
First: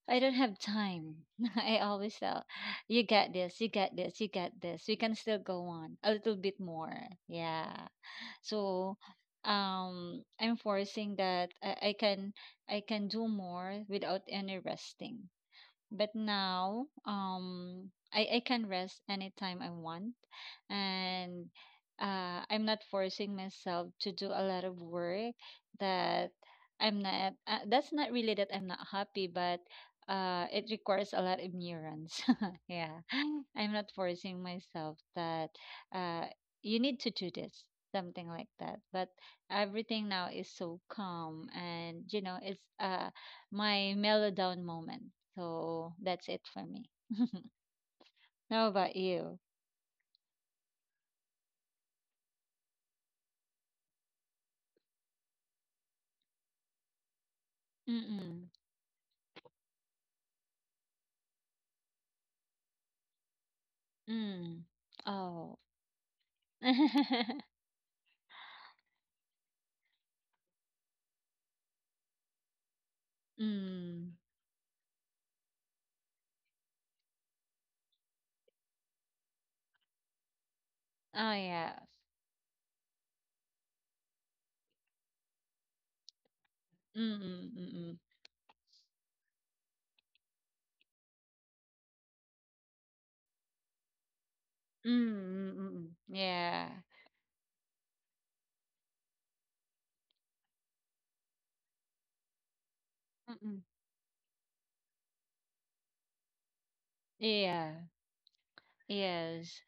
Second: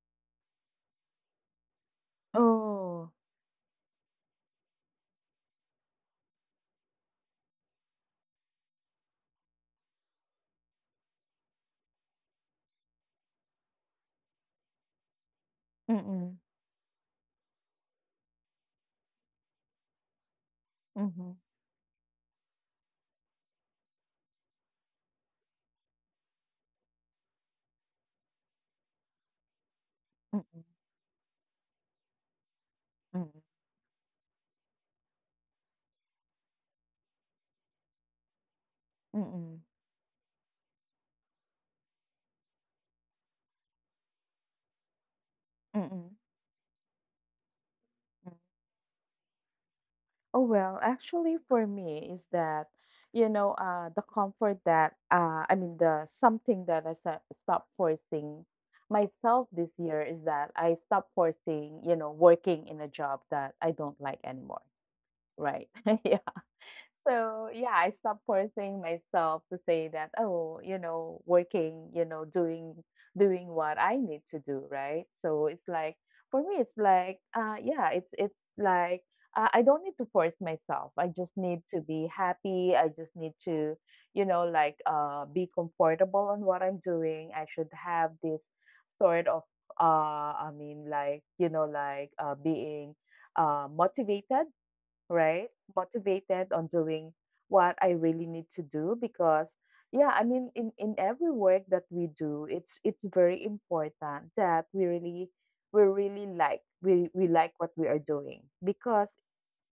I don't have time. [laughs] I always tell, you
Oh.
got this, you got this, you got this. We can still go on a little bit more. Yeah. So I'm forcing that I can, I can do more without any resting. But
Mm,
now, I can rest anytime I want.
mhm,
And I'm not forcing myself to do a lot of work that I'm not, that's not really that I'm not happy, but
mm,
it requires a lot of neurons. [laughs] Yeah.
mm,
I'm not forcing myself that, uh, you need to do this, something like that. But
mm,
everything now is so calm and, you know, it's my mellow down moment.
mm,
So
mm.
that's it for me. How about you?
Oh, well, actually for me is that, the comfort that, I mean, the something that stopped forcing
Mm-mm.
myself this year is that I stopped forcing, you know, working in a job that I don't like anymore,
Mm. Oh.
right? [laughs] Yeah.
[laughs]
So yeah, I stopped forcing myself to say that, oh, you know, working, you know, doing what I
Mm.
need to do, right? So it's like for me it's like yeah, it's like I don't need to force myself. I
Oh
just need
yeah.
to be happy. I just need to, you know, like be comfortable on what I'm doing. I
Mm-mm.
should
Mm-mm.
have this sort of I mean like, you know, like being motivated, right?
Mm-mm. Mm-mm.
Motivated on
Yeah.
doing what I really need to do because yeah, I mean in every work that we do, it's very
Mm-mm.
important that we really we like what we
Yeah.
are doing because
Yes.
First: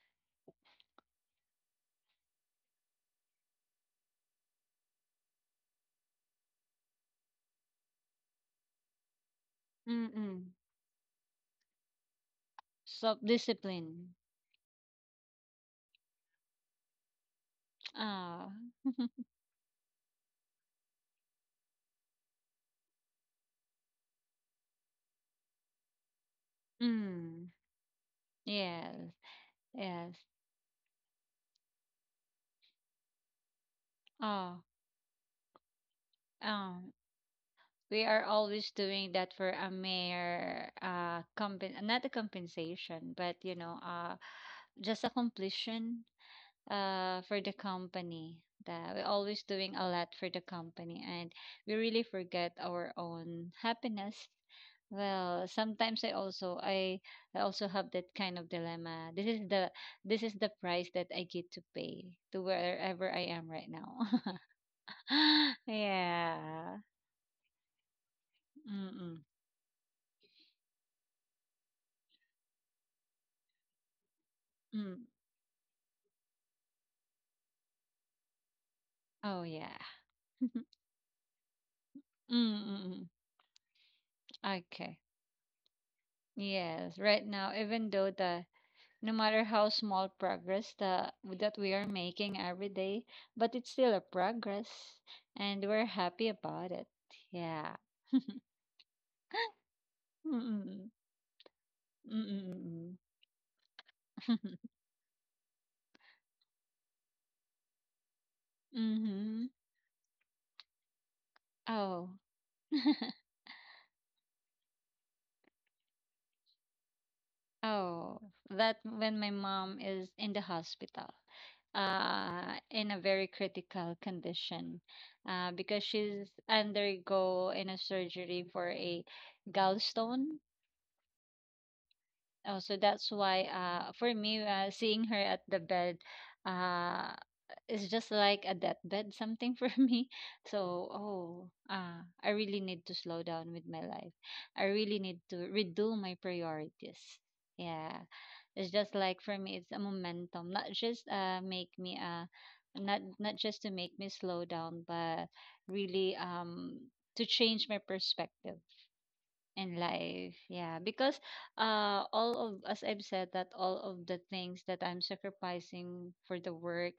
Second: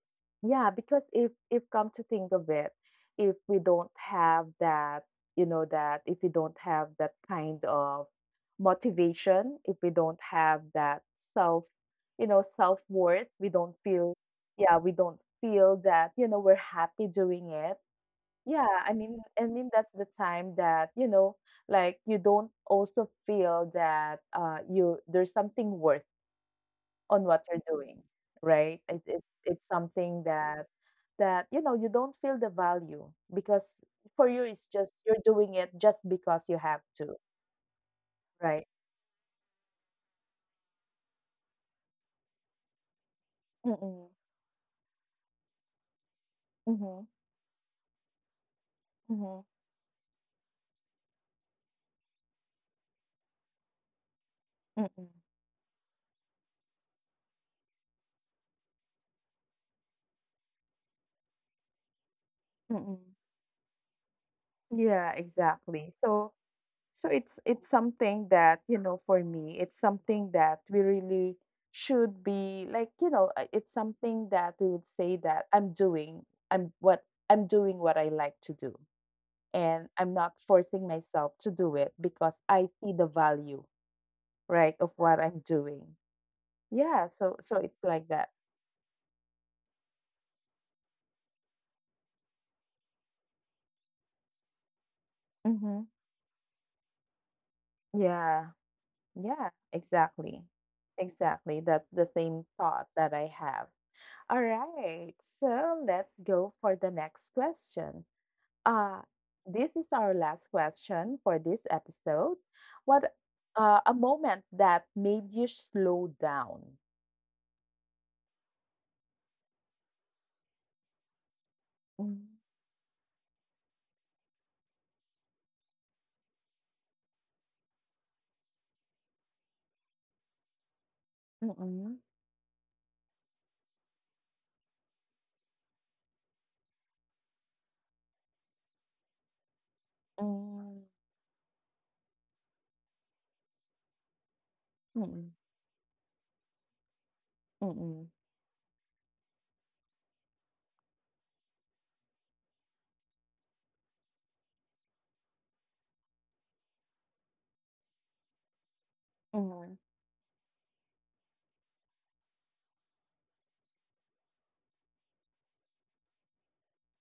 yeah, because if come to think of it, if we don't have that, you know, that if we don't have that kind of motivation, if we don't
Mm-mm.
have that self, you know, self-worth, we don't
Self-discipline.
feel, yeah, we don't feel that, you know, we're happy doing it.
Ah.
Yeah,
[laughs]
I mean that's the time that, you know, like you don't also feel that you there's something worth on
Mm.
what you're doing, right?
Yes.
It's
Yes.
something that you know you don't feel the value because for you
Oh.
it's just you're doing it just because you have
Oh.
to,
We are
right?
always doing that for a mere, not a compensation, but
Mm-mm.
just a completion,
Mm-hmm.
for the company, that we're always
Mm-hmm.
doing a lot for the company. And we really forget our own happiness.
Mm-mm.
Well, sometimes I also have that kind of dilemma. This is the price that I get to pay to
Mm-mm.
wherever I am right now.
Yeah,
[laughs]
exactly. So
Yeah.
so it's something that you know for me it's something that we really should be like you know it's something that we would
Mm-mm.
say that I'm what I'm doing what I like to do
Oh yeah.
and I'm not
[laughs]
forcing myself to do it because I see the
Mm-mm.
value, right, of
Okay.
what I'm doing.
Yes.
Yeah,
Right
so
now,
so it's
even
like
though
that.
the no matter how small progress the that we are making every day, but it's still a progress, and
Mm-hmm.
we're happy about it. Yeah.
Yeah, yeah,
[gasps] [laughs]
exactly.
Mm-mm.
Exactly. That's the same thought
Mm-mm.
that I have. All
[laughs]
right, so let's go for the next question. Uh,
Mm-hmm.
this is our last question for this
Oh.
episode. What a moment that made you slow down?
Oh, that when my mom is in the hospital,
Mm-mm,
in a very critical condition, because she's undergo in a surgery for a gallstone.
mm-mm,
Oh, so that's why, for me, seeing her at the bed, uh is just like a deathbed something for [laughs] me. So,
mm,
oh, I really need to slow down with my life. I really need
mm-mm.
to redo my priorities. Yeah.
Mm,
It's just like for me it's a momentum, not just make me not just to make me slow down, but really, to change my perspective in
mhm,
life. Yeah, because all of, as I've said, that all of the things that I'm sacrificing for the work,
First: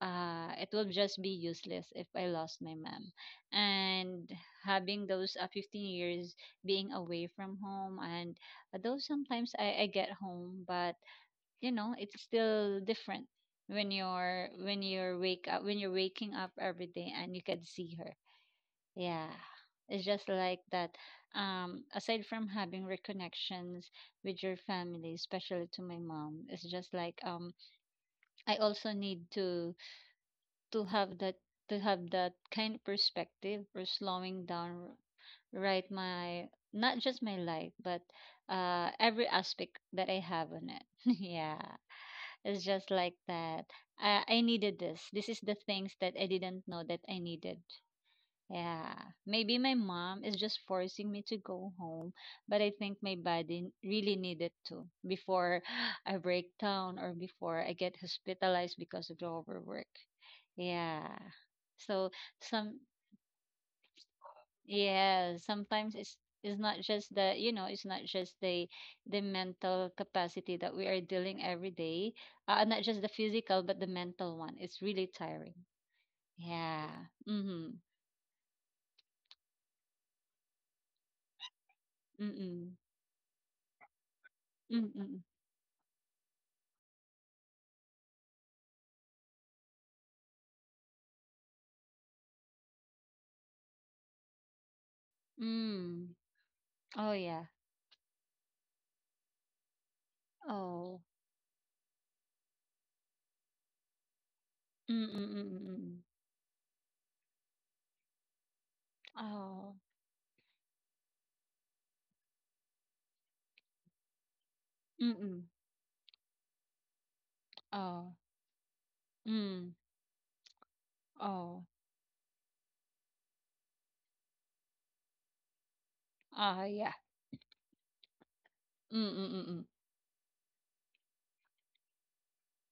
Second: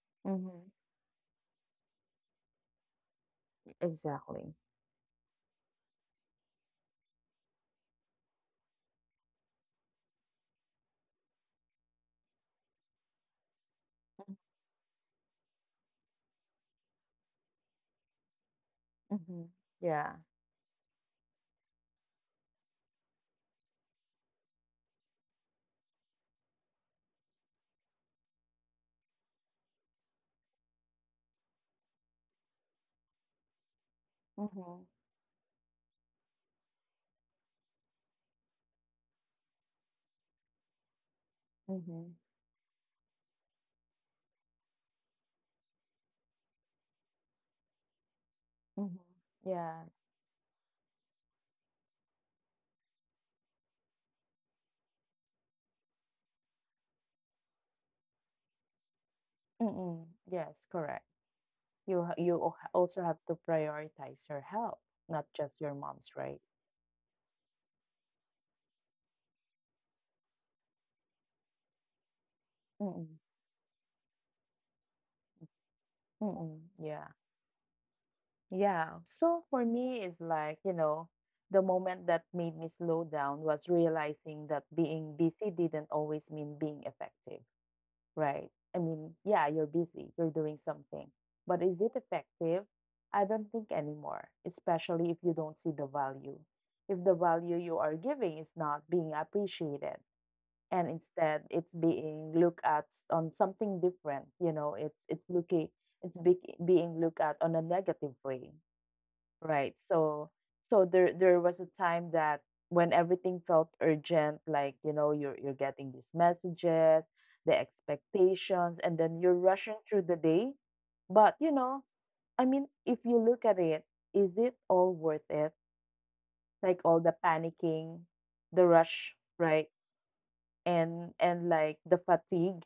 mhm.
it will just be useless if I lost my mom. And
Exactly.
having those 15 years being away from home, and though sometimes I get home, but you know, it's still different when
Mm,
you're waking up every day and you can see her. Yeah,
mhm.
it's
Yeah.
just like that. Aside from having reconnections with your family, especially to my mom, it's just like, I also need to have that, to have that kind of perspective or slowing
Mhm,
down, right? My Not just my life, but, every aspect that I have on it. [laughs] Yeah,
mhm,
it's just like that. I needed this. This is the things that I didn't know that I needed. Yeah,
mhm.
maybe my
Yeah.
mom is just forcing me to go home, but I think my body really needed to before [gasps] I break down or before I get hospitalized because of the overwork.
Mm, yes, correct.
Yeah.
You
So
ha you al-
some
also have to prioritize your health, not
yeah,
just your
sometimes it's
mom's, right?
it's not just the, you know, it's not just the mental capacity that we are dealing every day, not just the
Mm,
physical but the mental one. It's really tiring.
mm.
Yeah.
Yeah.
Mhm.
Yeah. So for me, it's like, you know, the moment that made me
Mm.
slow down was realizing that
Mm.
being
Mm.
busy didn't always mean being effective. Right. I mean, yeah, you're busy, you're doing something. But is it effective? I don't think anymore, especially if you don't see the
Mm.
value. If
Oh,
the
yeah.
value you are giving is not being appreciated and
Oh.
instead it's being looked at on something different, you know, it's
Mm,
it's
mm, mm,
looking
mm, mm.
it's be, being looked at on a negative way.
Oh.
Right. So so there was a time that when everything felt urgent, like you
Mm,
know, you're
mm.
you're getting these messages, the
Oh.
expectations, and then you're
Mm.
rushing through the day. But you
Oh.
know, I mean, if you look at it, is it all worth it?
Ah,
Like
yeah.
all the panicking, the
Mm,
rush,
mm, mm, mm.
right? And like the fatigue,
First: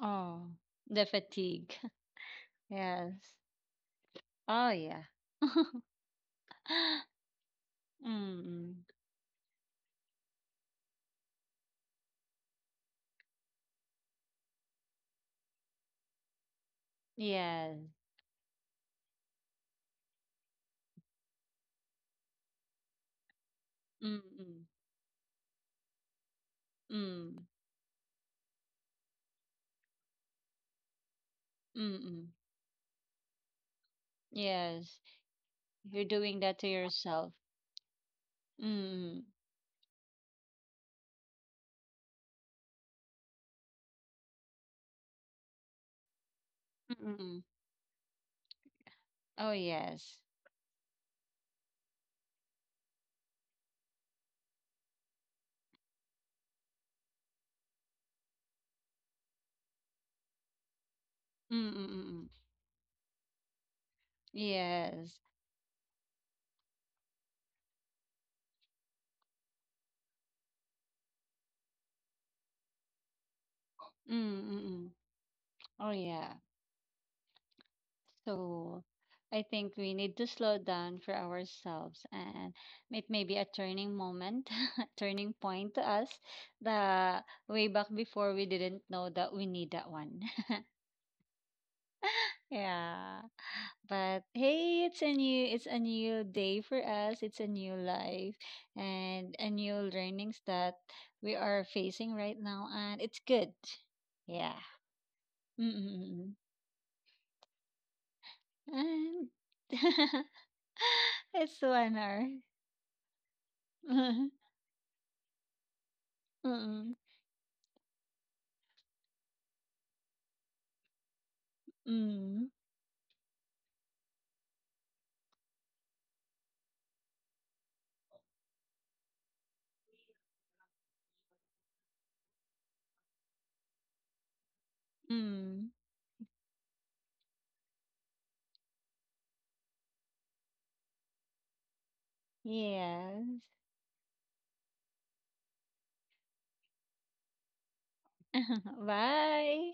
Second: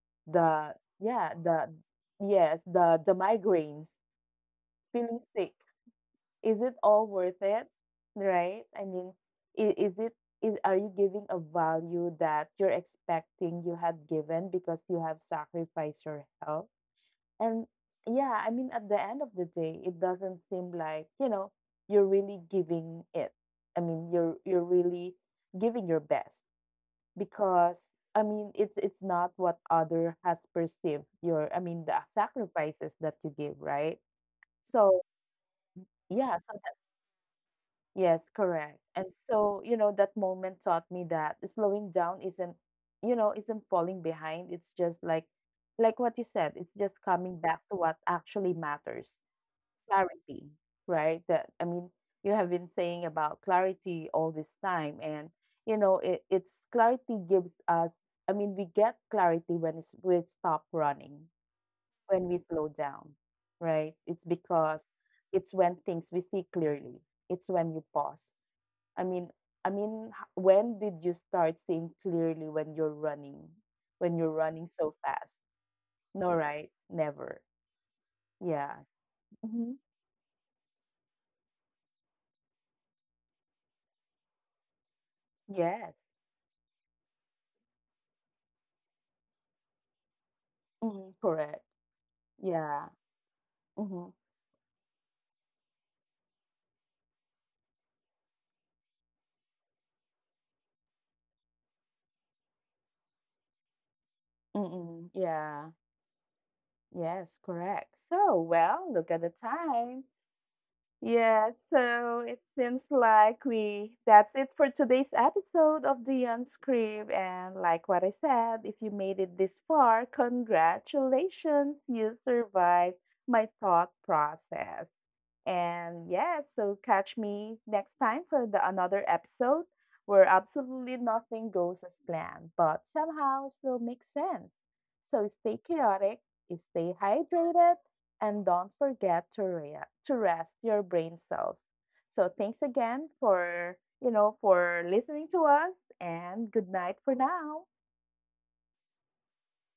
Oh.
the
The
yeah, the
fatigue. [laughs]
yes, the
Yes.
migraines,
Oh, yeah.
feeling sick.
[laughs]
Is it all worth it, right? I
Mm-mm.
mean, is it, is are you giving a value that you're expecting you had given because you have sacrificed your health, and
Yes.
yeah, I mean at the end of the day it doesn't seem like you know you're really giving it. I mean you're
Mm-mm.
really giving your best
Mm.
because I mean it's not what other has perceived your I mean the
Mm-mm.
sacrifices that you give, right?
Yes.
So
You're
yeah,
doing
so
that to yourself.
yes, correct. And
Mm.
so, you know, that moment taught me that slowing down isn't, you know, isn't falling behind. It's just like what you said, it's just coming
Mm-mm.
back to what actually matters,
Oh, yes.
clarity, right? That, I mean, you have been saying about clarity all this time. And, you know, it's clarity gives us, I mean, we get clarity when we stop running,
Mm-mm.
when we slow down, right? It's because
Yes.
it's when things we see clearly, it's when you pause, I mean, I mean, when did you start seeing clearly when you're running
Mm-mm.
so fast?
Oh,
No,
yeah.
right? Never. Yeah.
So I
Hmm.
think we need to slow down for ourselves, and it may be a turning moment, [laughs] a turning point to
Yes.
us. The way back before, we didn't know that we need that one.
Hmm. Correct.
[laughs]
Yeah.
Yeah.
Hmm.
But hey, it's a new, day for us. It's a new life and a new learnings that we are facing right now, and it's good. Yeah.
Mm-mm. Yeah.
Mm-mm.
Yes. Correct. So, well, look at
And
the time.
[laughs]
Yeah,
it's one
so
hour.
it seems like we that's
[laughs]
it for today's episode of the
Mm,
Unscript. And like what I said, if you made it this far, congratulations, you
mm,
survived my thought process. And yeah, so catch me next time for the another episode where absolutely nothing goes as planned, but somehow still makes sense. So stay
mm.
chaotic, stay hydrated and don't forget to, to rest your brain cells. So thanks again
Yes.
for, you know, for listening to us and good night for now.
[laughs] Bye.